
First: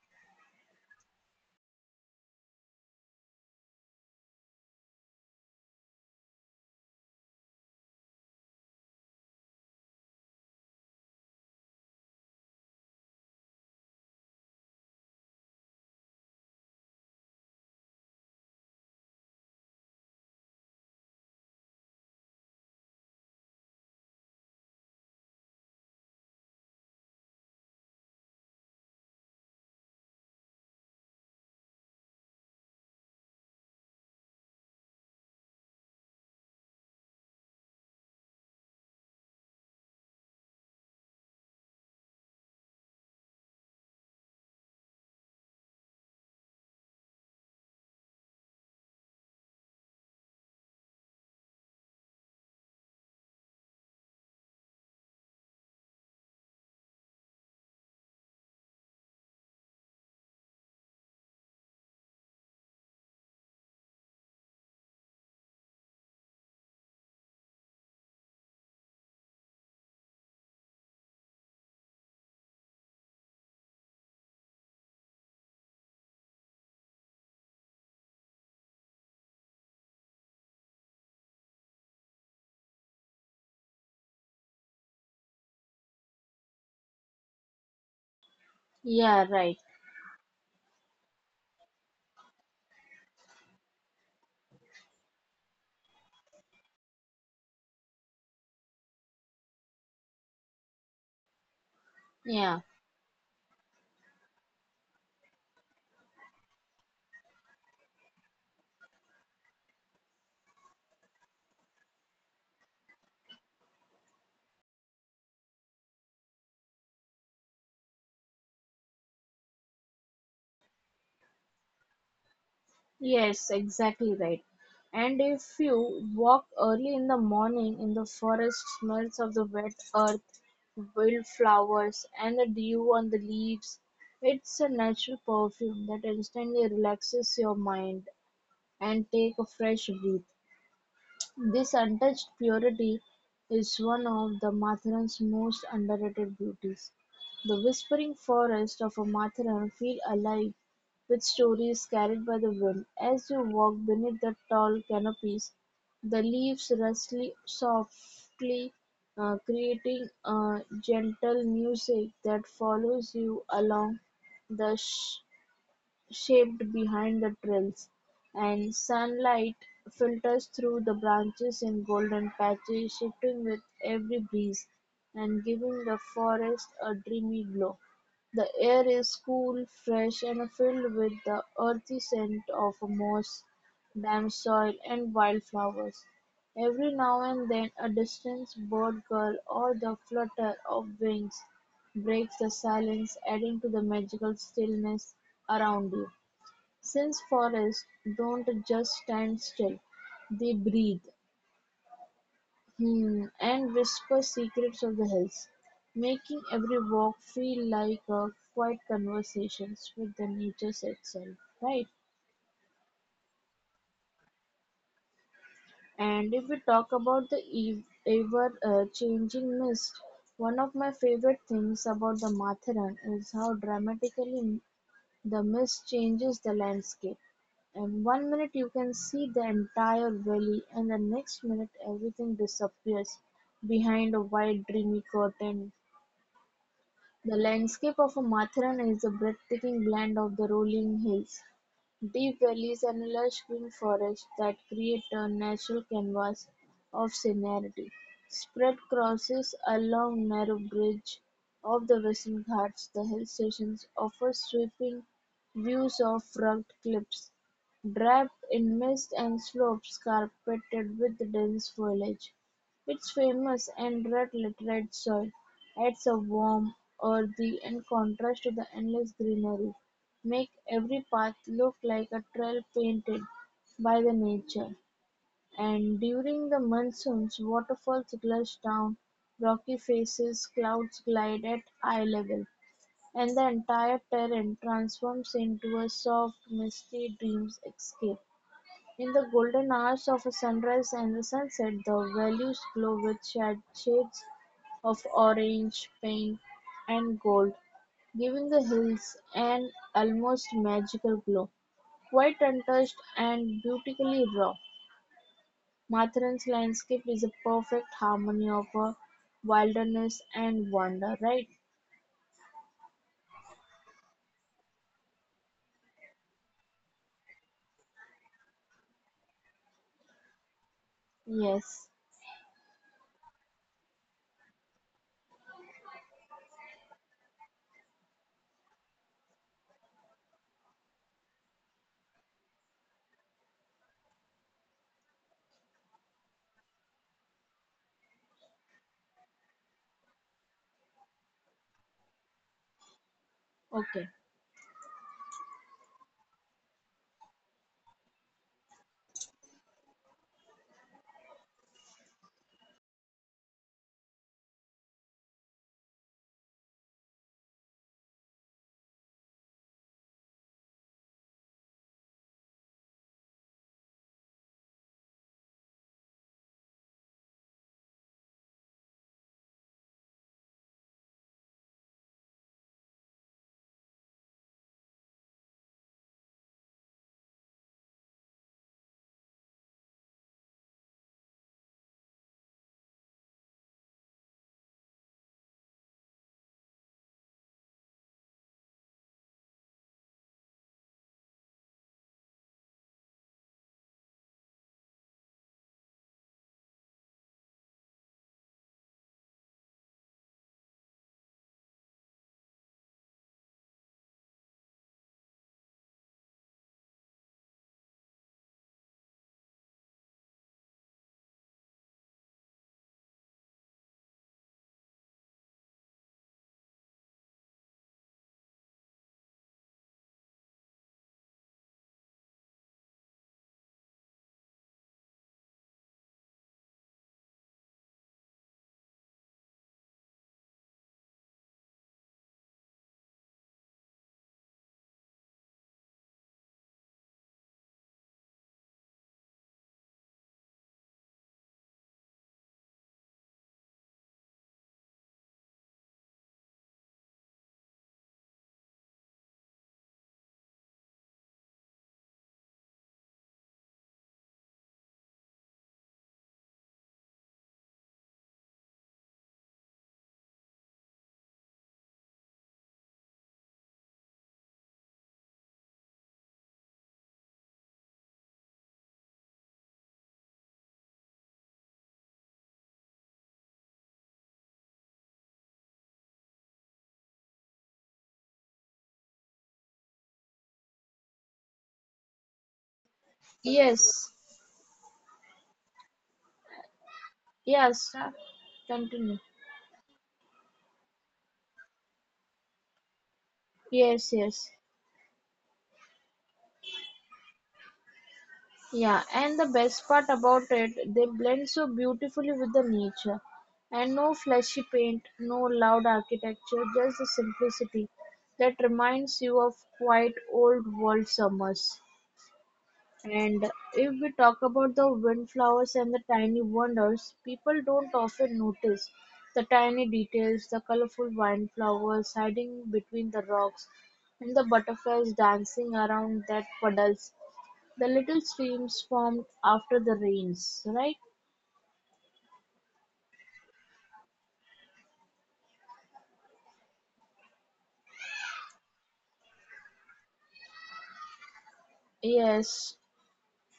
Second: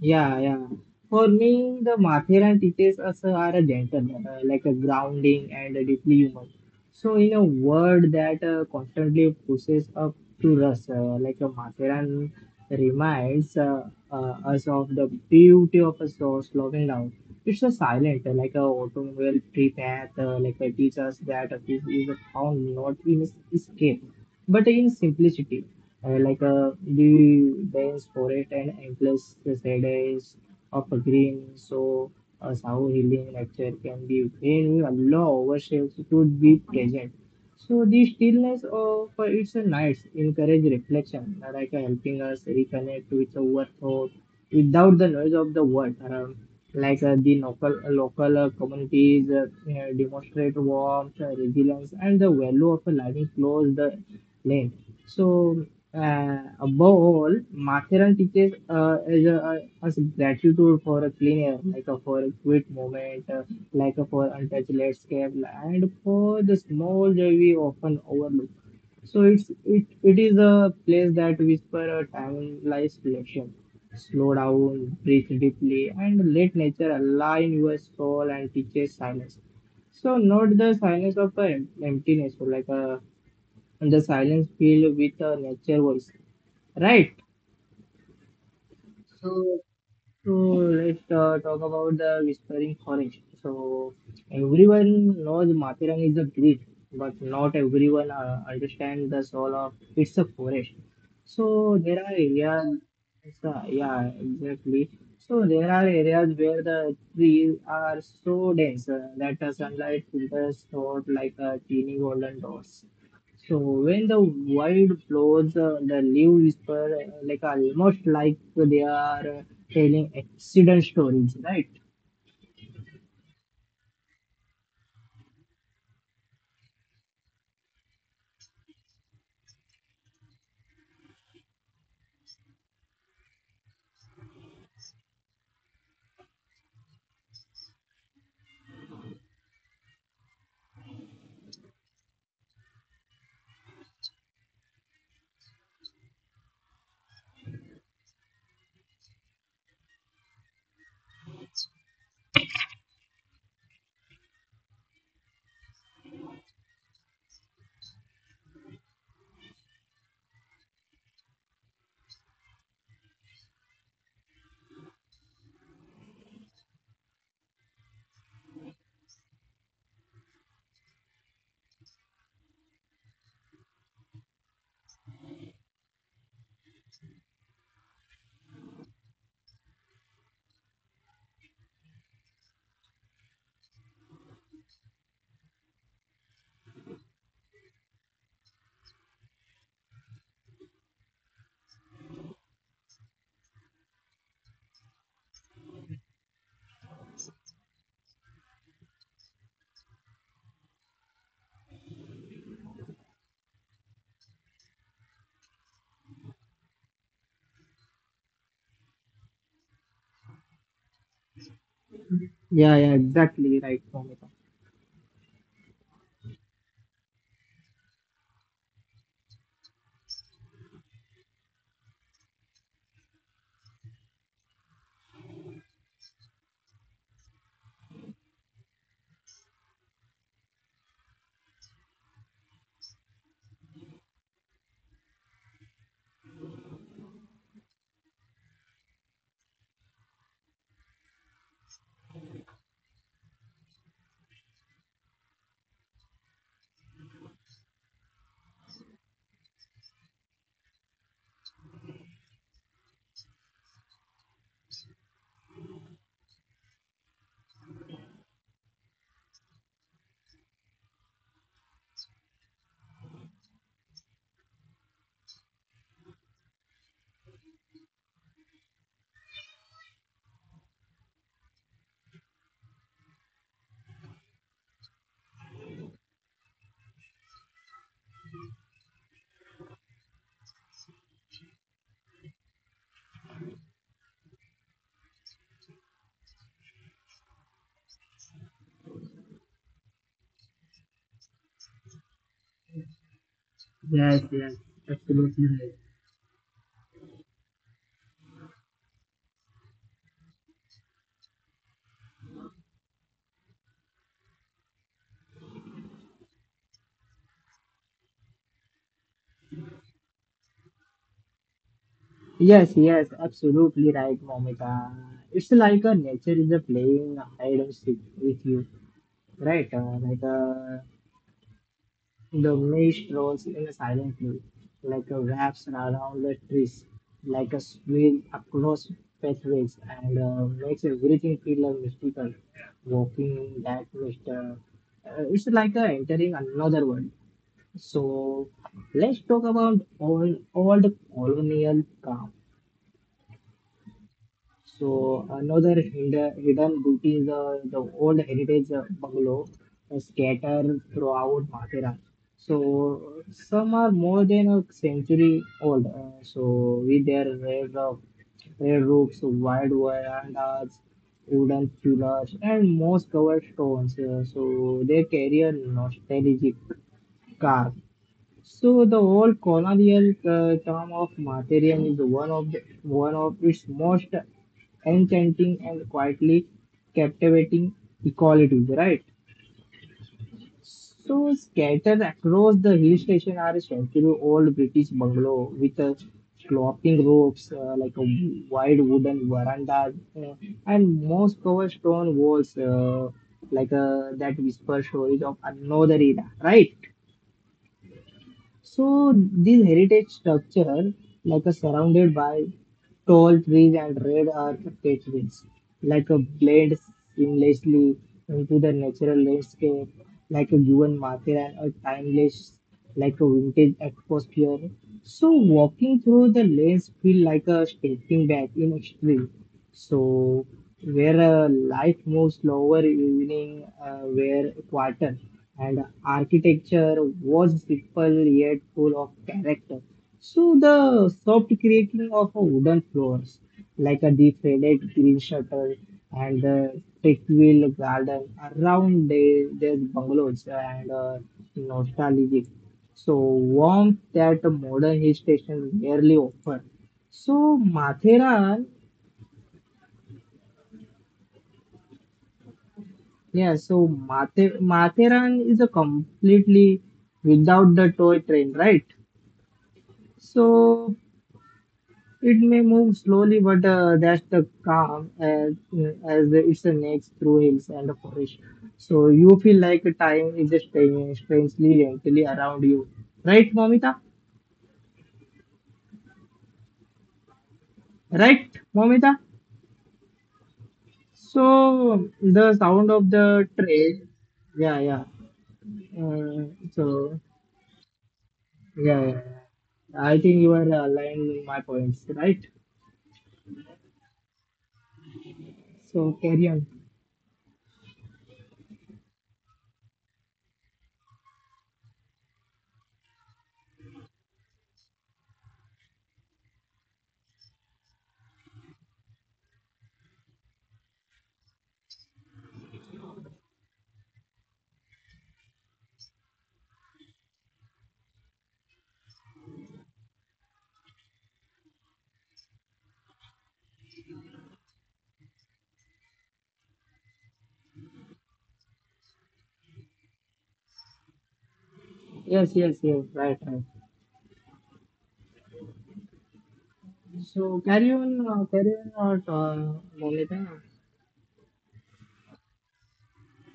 S1: Yeah, yeah. For me, the Mathiran teaches us are a gentle, like a grounding and a deeply human. So, in a word that constantly pushes up to us, like a Mathiran reminds uh, us of the beauty of a slowing down. It's a silent, like a automobile tree path, like a teaches that a peace is found not in escape, but in simplicity the dense forest and endless shadows of a green. So, a sound healing nature can be very allow ourselves to be present. So, the stillness of its nights encourage reflection, helping us reconnect with our thought without the noise of the world around. The local communities demonstrate warmth, resilience, and the value of a living close the land. So above all, Mathiran teaches us gratitude for a clean air, for a quick moment, for untouched landscape, and for the small joy we often overlook. So it is a place that whisper a timeless reflection. Slow down, breathe deeply, and let nature align your soul and teaches silence. So not the silence of a emptiness, but like a and the silence filled with a nature voice. Right.
S2: Yeah, right.
S1: So, so let's talk about the Whispering Forest. So, everyone knows Mathurang is a village, but not everyone understands the soul of it's a forest. So, there are
S2: Yeah.
S1: areas, yeah, exactly. So, there are areas where the trees are so dense that the sunlight filters through it like a teeny golden dots. So when the wind blows, the leaves whisper like almost like they are telling accident stories, right?
S2: Yes, exactly right. And if you walk early in the morning in the forest, smells of the wet earth, wildflowers, and the dew on the leaves, it's a natural perfume that instantly relaxes your mind and take a fresh breath. This untouched purity is one of the Matharan's most underrated beauties. The whispering forest of a Matharan feel alive with stories carried by the wind. As you walk beneath the tall canopies, the leaves rustle softly, creating a gentle music that follows you along the shaped behind the trills, and sunlight filters through the branches in golden patches, shifting with every breeze and giving the forest a dreamy glow. The air is cool, fresh, and filled with the earthy scent of moss, damp soil, and wildflowers. Every now and then, a distant bird call or the flutter of wings breaks the silence, adding to the magical stillness around you. Since forests don't just stand still, they breathe hmm, and whisper secrets of the hills, making every walk feel like a quiet conversation with the nature itself, right?
S1: Yeah, yeah, exactly right, Momita.
S2: And if we talk about the ever changing mist, one of my favorite things about the Matharan is how dramatically the mist changes the landscape, and one minute you can see the entire valley and the next minute everything disappears behind a white dreamy curtain. The landscape of Matharan is a breathtaking blend of the rolling hills, deep valleys and lush green forests that create a natural canvas of scenery. Spread crosses along narrow bridge of the Western Ghats, the hill stations offer sweeping views of rugged cliffs draped in mist and slopes carpeted with dense foliage. Its famous and red-littered soil adds a warm, earthy and contrast to the endless greenery, make every path look like a trail painted by the nature, and during the monsoons waterfalls gush down rocky faces, clouds glide at eye level, and the entire terrain transforms into a soft, misty dreamscape. In the golden hours of sunrise and sunset, the valleys glow with
S1: Yes,
S2: shades
S1: yes,
S2: of
S1: absolutely right.
S2: orange, pink, and gold, giving the hills an almost magical glow. Quite untouched and beautifully raw, Mathran's landscape is a perfect harmony of a wilderness and wonder, right?
S1: Yes, yes, absolutely right, Momita. It's like a nature is a playing hide and seek with you, right?
S2: Yes.
S1: The mist rolls in silently, like a wraps around the trees, like a swirl across pathways, and makes everything feel mystical. Walking in that mist, it's like entering another world. So, let's talk about all the colonial calm.
S2: Okay.
S1: So another hidden beauty is the old heritage bungalow scattered throughout Mathura. So some are more than a century old. So with their red, red roofs, wide verandas, wooden pillars, and most covered stones. So they carry a nostalgic scar. So the whole colonial term of Martyrium is one of its most enchanting and quietly captivating equalities, right? So scattered across the hill station are century-old British bungalow with sloping roofs, like a wide wooden veranda, and most covered stone walls, that whisper stories of another era, right? So this heritage structure, like a surrounded by tall trees and red earth pathways, like a blend seamlessly into the natural landscape, like a given market and a timeless, like a vintage atmosphere. So walking through the lanes feel like a stepping back in history so where life moves slower evening were quieter and architecture was simple yet full of character. So the soft creaking of a wooden floors like a defrayed green shutter and the wheel garden around their bungalows and nostalgic. So warmth that modern hill station rarely offer. So Mathera. Yeah, so Matheran is a completely without the toy train, right? So it may move slowly, but that's the calm as it's a next through hills and a forest. So you feel like time is just staying strangely gently around you, right, Momita? Right, Momita? So the sound of the train,
S2: Yes.
S1: yeah, yeah. Uh, so
S2: Yes.
S1: yeah, yeah,
S2: Continue.
S1: yeah. I think you are aligned with my points, right?
S2: Yes, yes.
S1: So carry on.
S2: Yeah, and the best part about it, they blend so beautifully with the nature. And no flashy paint, no loud architecture, just the simplicity that reminds you of quite old world summers. And if we talk about the windflowers and the tiny wonders, people don't often notice the tiny details, the colorful windflowers hiding between the rocks, and the butterflies dancing around that puddles the little streams formed after the rains, right?
S1: Yes, yes, yes. Right, right. So carry on, carry on, what Momita?
S2: Yes,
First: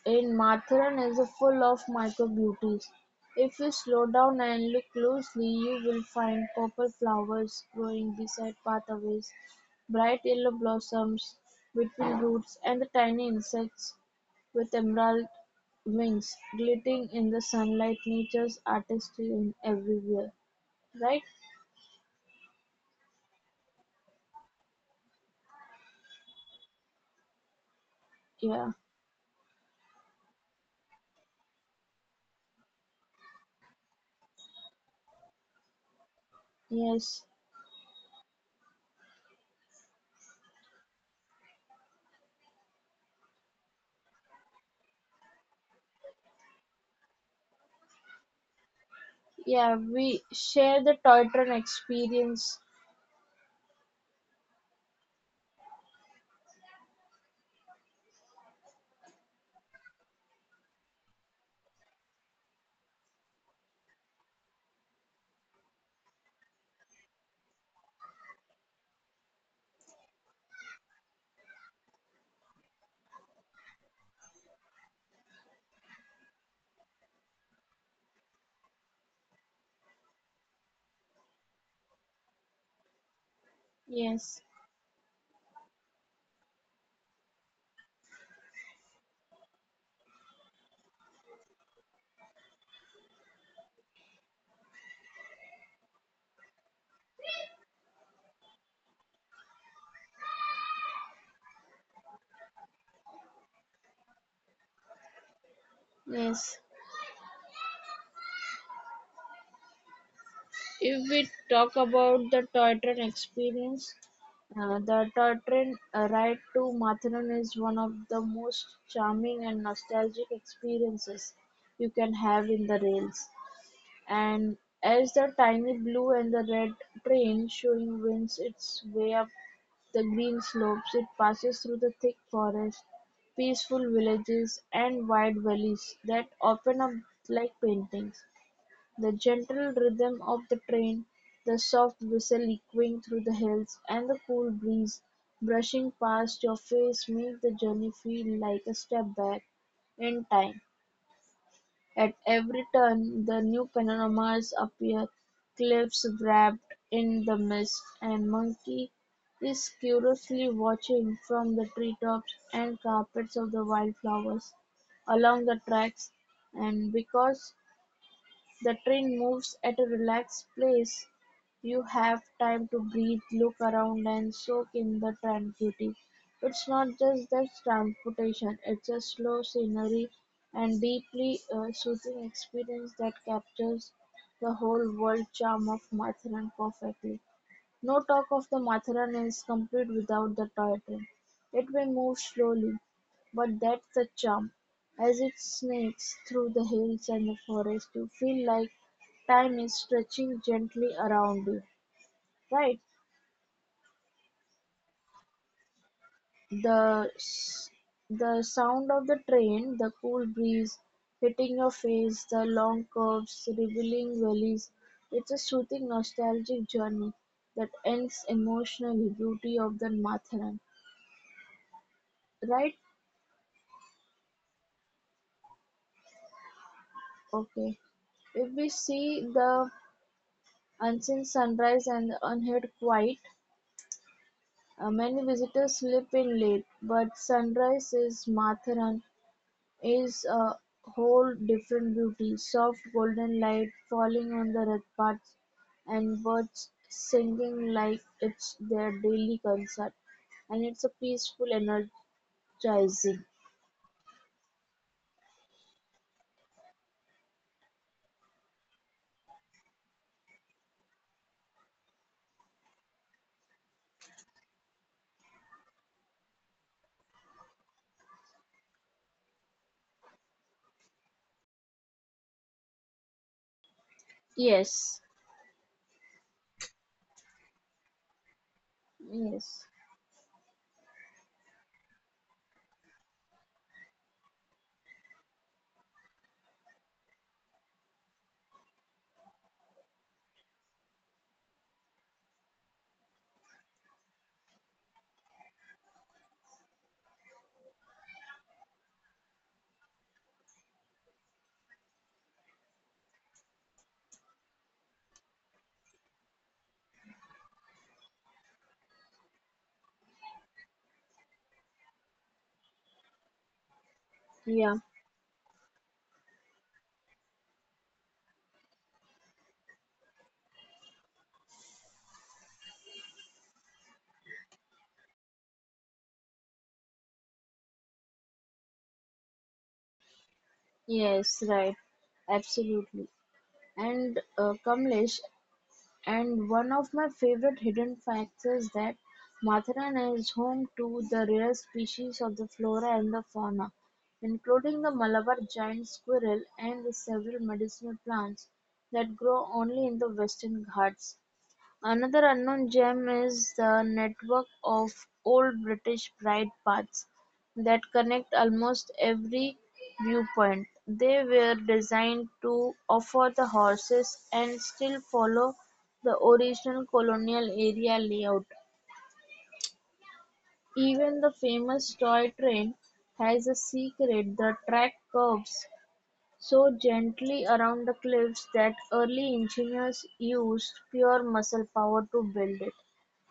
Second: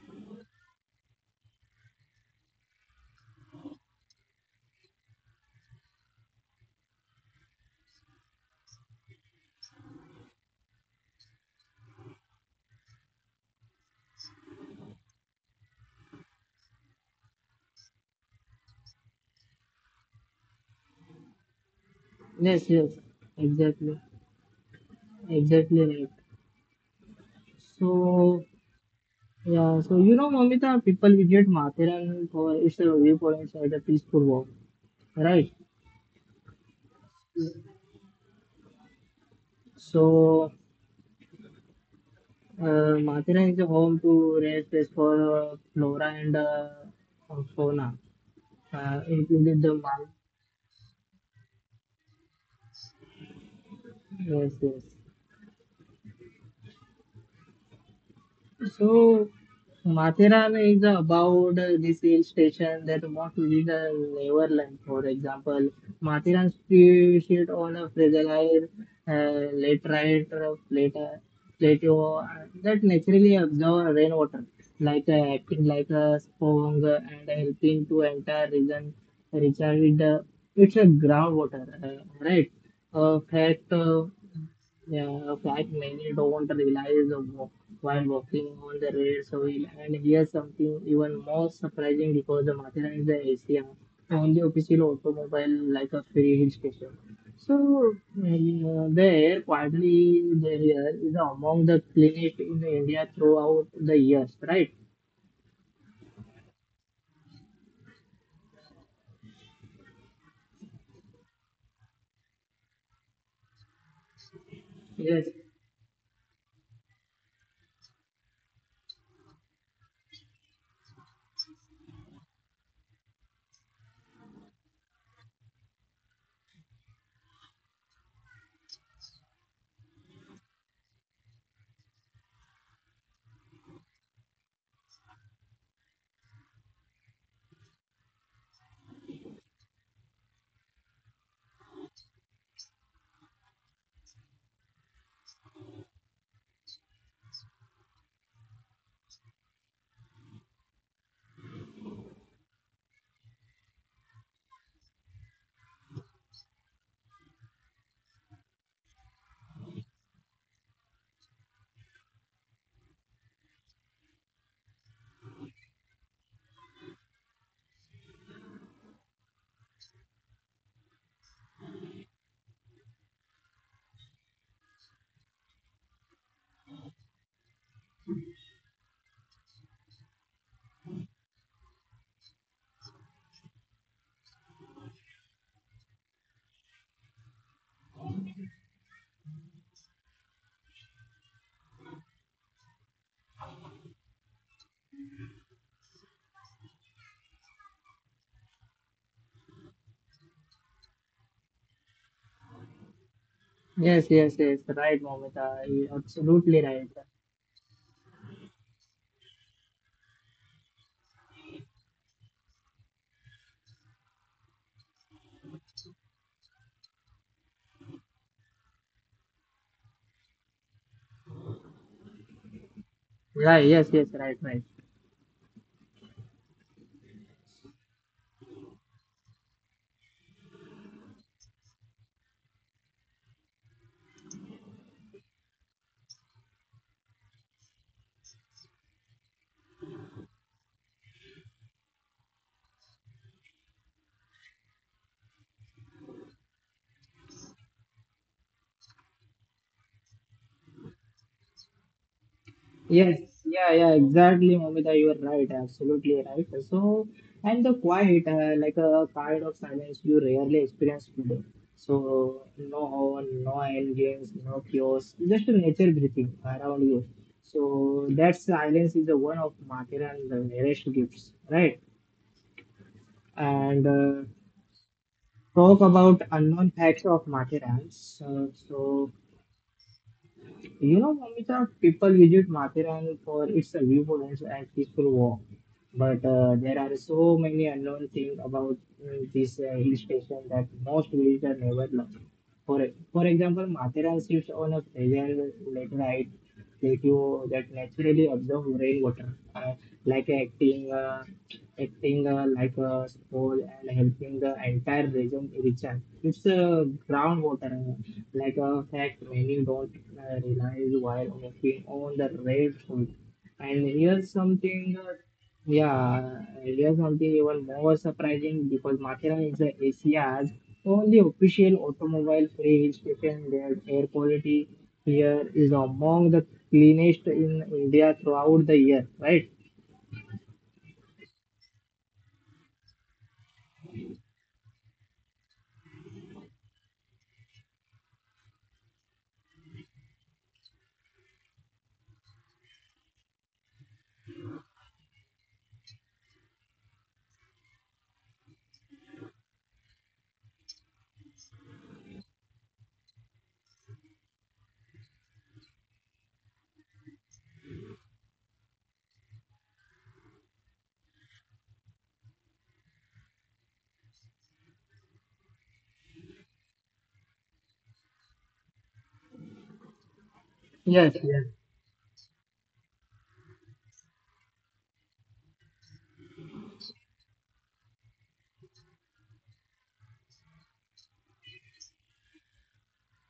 S2: in Matheran is a full of micro-beauties. If you slow down and look closely, you will find purple flowers growing beside pathways, bright yellow blossoms between roots, and the tiny insects with emerald wings glittering in the sunlight. Nature's artistry in everywhere, right?
S1: Yes, yes. Exactly, exactly right. So
S2: Yeah,
S1: yeah, so you know, Momita, people visit Mathiran for its viewpoints as a peaceful walk, right?
S2: yes.
S1: So Mathiran is a home to rare space for flora and fauna, including the
S2: Yeah,
S1: mal.
S2: we share the toy train experience.
S1: Yes, yes. So Mathiran is about this hill station that most visitors never learn. For example, Mathiran street sit on a fragile laterite plateau that naturally absorbs rainwater, acting like a sponge and helping to entire region recharge it's a groundwater, right? A fact.
S2: Yes,
S1: Yeah, a fact many don't realize while walking on the Red's wheel. And here's something even more surprising because the Matheran is the Asia, only official automobile like a free hill station. So the air quality there is among the cleanest in India throughout the years, right?
S2: yes. If we talk about the toy train experience, the
S1: Yes,
S2: toy train ride to Mathuran is one of the most charming and nostalgic experiences you can have in the rails. And as the tiny blue and the red train showing winds its way up the green slopes, it passes through the thick forests, peaceful villages, and wide valleys that open up like paintings. The gentle rhythm of the train, the soft whistle echoing through the hills, and the cool breeze brushing past your face make the journey feel like a step back in time. At every turn the new panoramas appear, cliffs wrapped in the mist, and Monkey is curiously watching from the treetops and carpets of the wildflowers along the tracks, and because the train moves at a relaxed pace, you have time to breathe, look around and soak in the tranquility. It's not just that transportation, it's a slow scenery and deeply soothing experience that captures the whole world charm of Mathran perfectly. No talk of the Matharan is complete without the toy train. It may move slowly, but that's the charm. As it snakes through the hills and the forest, you feel like time is stretching gently around you. Right?
S1: yes, yes, yes, right, Momita, absolutely right.
S2: The s- the sound of the train, the cool breeze hitting your face, the long curves, revealing valleys. It's a soothing, nostalgic journey that ends emotionally. Beauty of the Matharan. Right?
S1: Yeah, yes, yes, right, right.
S2: Okay. If we see the unseen sunrise and the unheard quiet, many visitors sleep in late, but sunrise is Matharan is a whole different beauty. Soft golden light falling on the red paths and birds singing like it's their daily concert, and it's a peaceful, energizing.
S1: Yes, yeah, yeah, exactly, Momita. You are right, absolutely right. So, and the quiet, like a kind of silence you rarely experience today. So, no horn, no end games, no chaos, just nature breathing around you. So, that silence is the one of Matheran's rarest gifts, right? And
S2: Yes,
S1: talk about unknown facts of Matheran. So,
S2: yes,
S1: you know, Mamita, people visit Matheran for its viewpoints and peaceful walk, but there are so many unknown things about this hill station that most visitors never learn. For example, Matheran sits on a fragile laterite plateau that naturally absorbs rainwater, like acting like a spool and helping the entire region richer. It's groundwater like a fact many don't realize while working on the red food. And here's
S2: yeah,
S1: something, yeah, here's something even more surprising because Mathura is the Asia's only official automobile-free hill station. Their air quality here is among the cleanest in India throughout the year, right?
S2: yes, right, absolutely. And Kamlesh, and one of my favorite hidden facts is that Matharan is home to the rare species of the flora and the fauna, including the Malabar giant squirrel and the several medicinal plants that grow only in the Western Ghats. Another unknown gem is the network of old British Bride paths that connect almost every viewpoint. They were designed to offer the horses and still follow the original colonial area layout.
S1: Yes,
S2: Even the
S1: yes,
S2: famous toy train has a secret. The track curves so gently around the cliffs that early engineers used pure muscle power to build it,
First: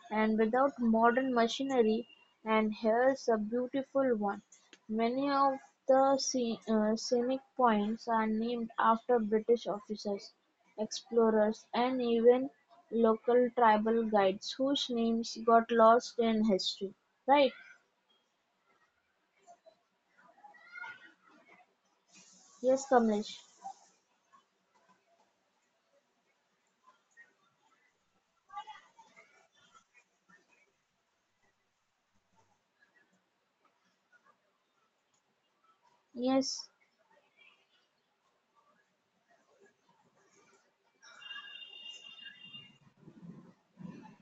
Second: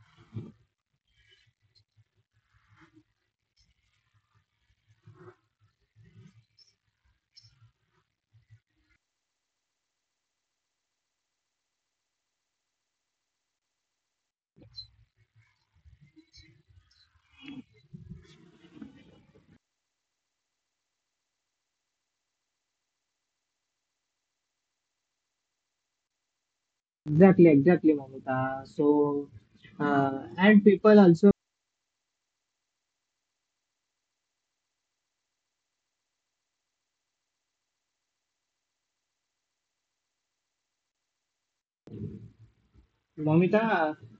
S2: and without modern machinery. And here's a beautiful one. Many of the scenic points are named after British officers, explorers, and even local tribal guides whose names got lost in history. Right? Yes, Kamlesh.
S1: exactly, exactly, Mamita. So, and people also,
S2: Yes,
S1: Mamita,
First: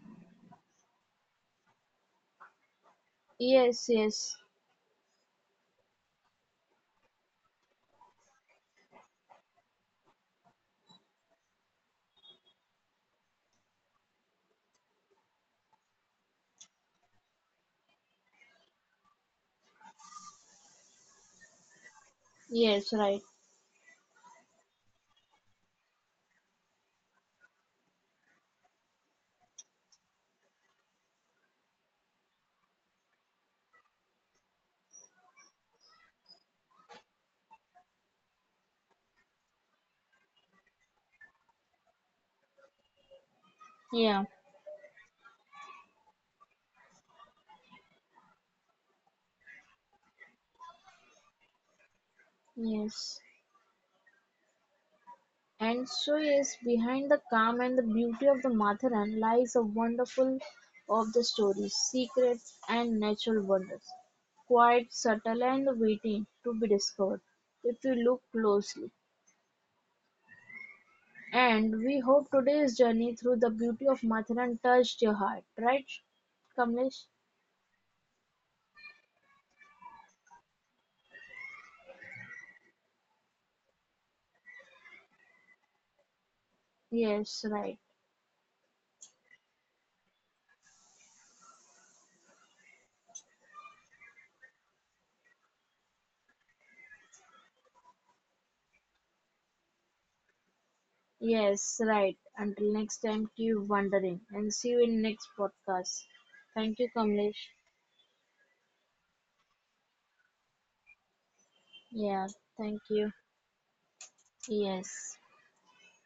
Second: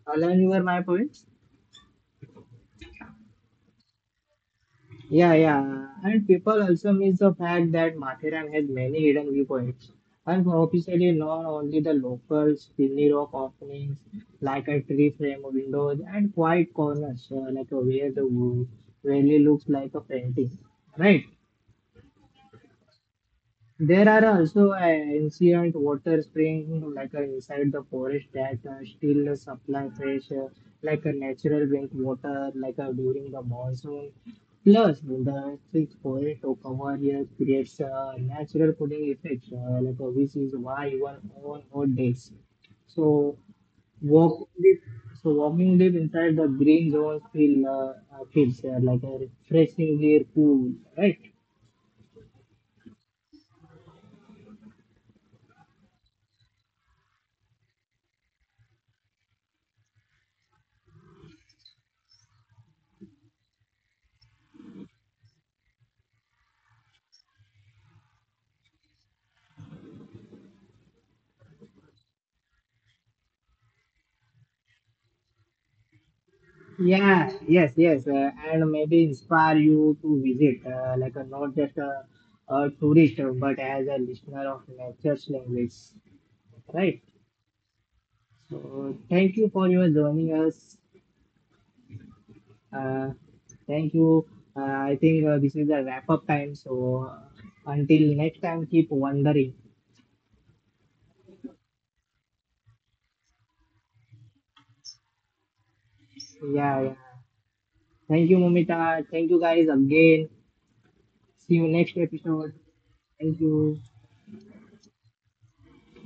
S1: align with my points.
S2: yes, yes,
S1: Yeah, yeah. And people also miss the fact that Mathiran has many hidden viewpoints. Unofficially known only the locals, chimney rock openings, like a tree frame windows, and quiet corners, where the valley looks like a painting. Right?
S2: yes, right.
S1: There are also ancient water springs inside the forest that still supply fresh like a natural drink water during the monsoon. Plus, the thick forest cover here creates a natural cooling effect, which is why even on hot days. So
S2: Yeah.
S1: walk deep, walking deep inside the green zones feels like a refreshingly cool, right?
S2: Yes, and so yes, behind the calm and the beauty of the Matharan lies a wonderful of the stories, secrets and natural wonders, quite subtle and waiting to be discovered if you look closely. And we hope today's journey through the beauty of Matharan touched your heart, right, Kamlesh?
S1: Yeah, yes, yes, and maybe inspire you to visit, not just a tourist, but as a listener of nature's language, right?
S2: Yes, right.
S1: So thank you for your joining us. Uh, Thank you. Uh, I think this is the wrap up time. So until next time, keep wondering.
S2: Yes, right. Until next time, keep wondering and see you in next podcast.
S1: Yeah,
S2: Thank you,
S1: yeah.
S2: Kamlesh.
S1: Thank you, Momita. Thank you, guys, again. See you next
S2: Yeah,
S1: episode.
S2: thank you.
S1: Thank you.
S2: Yes.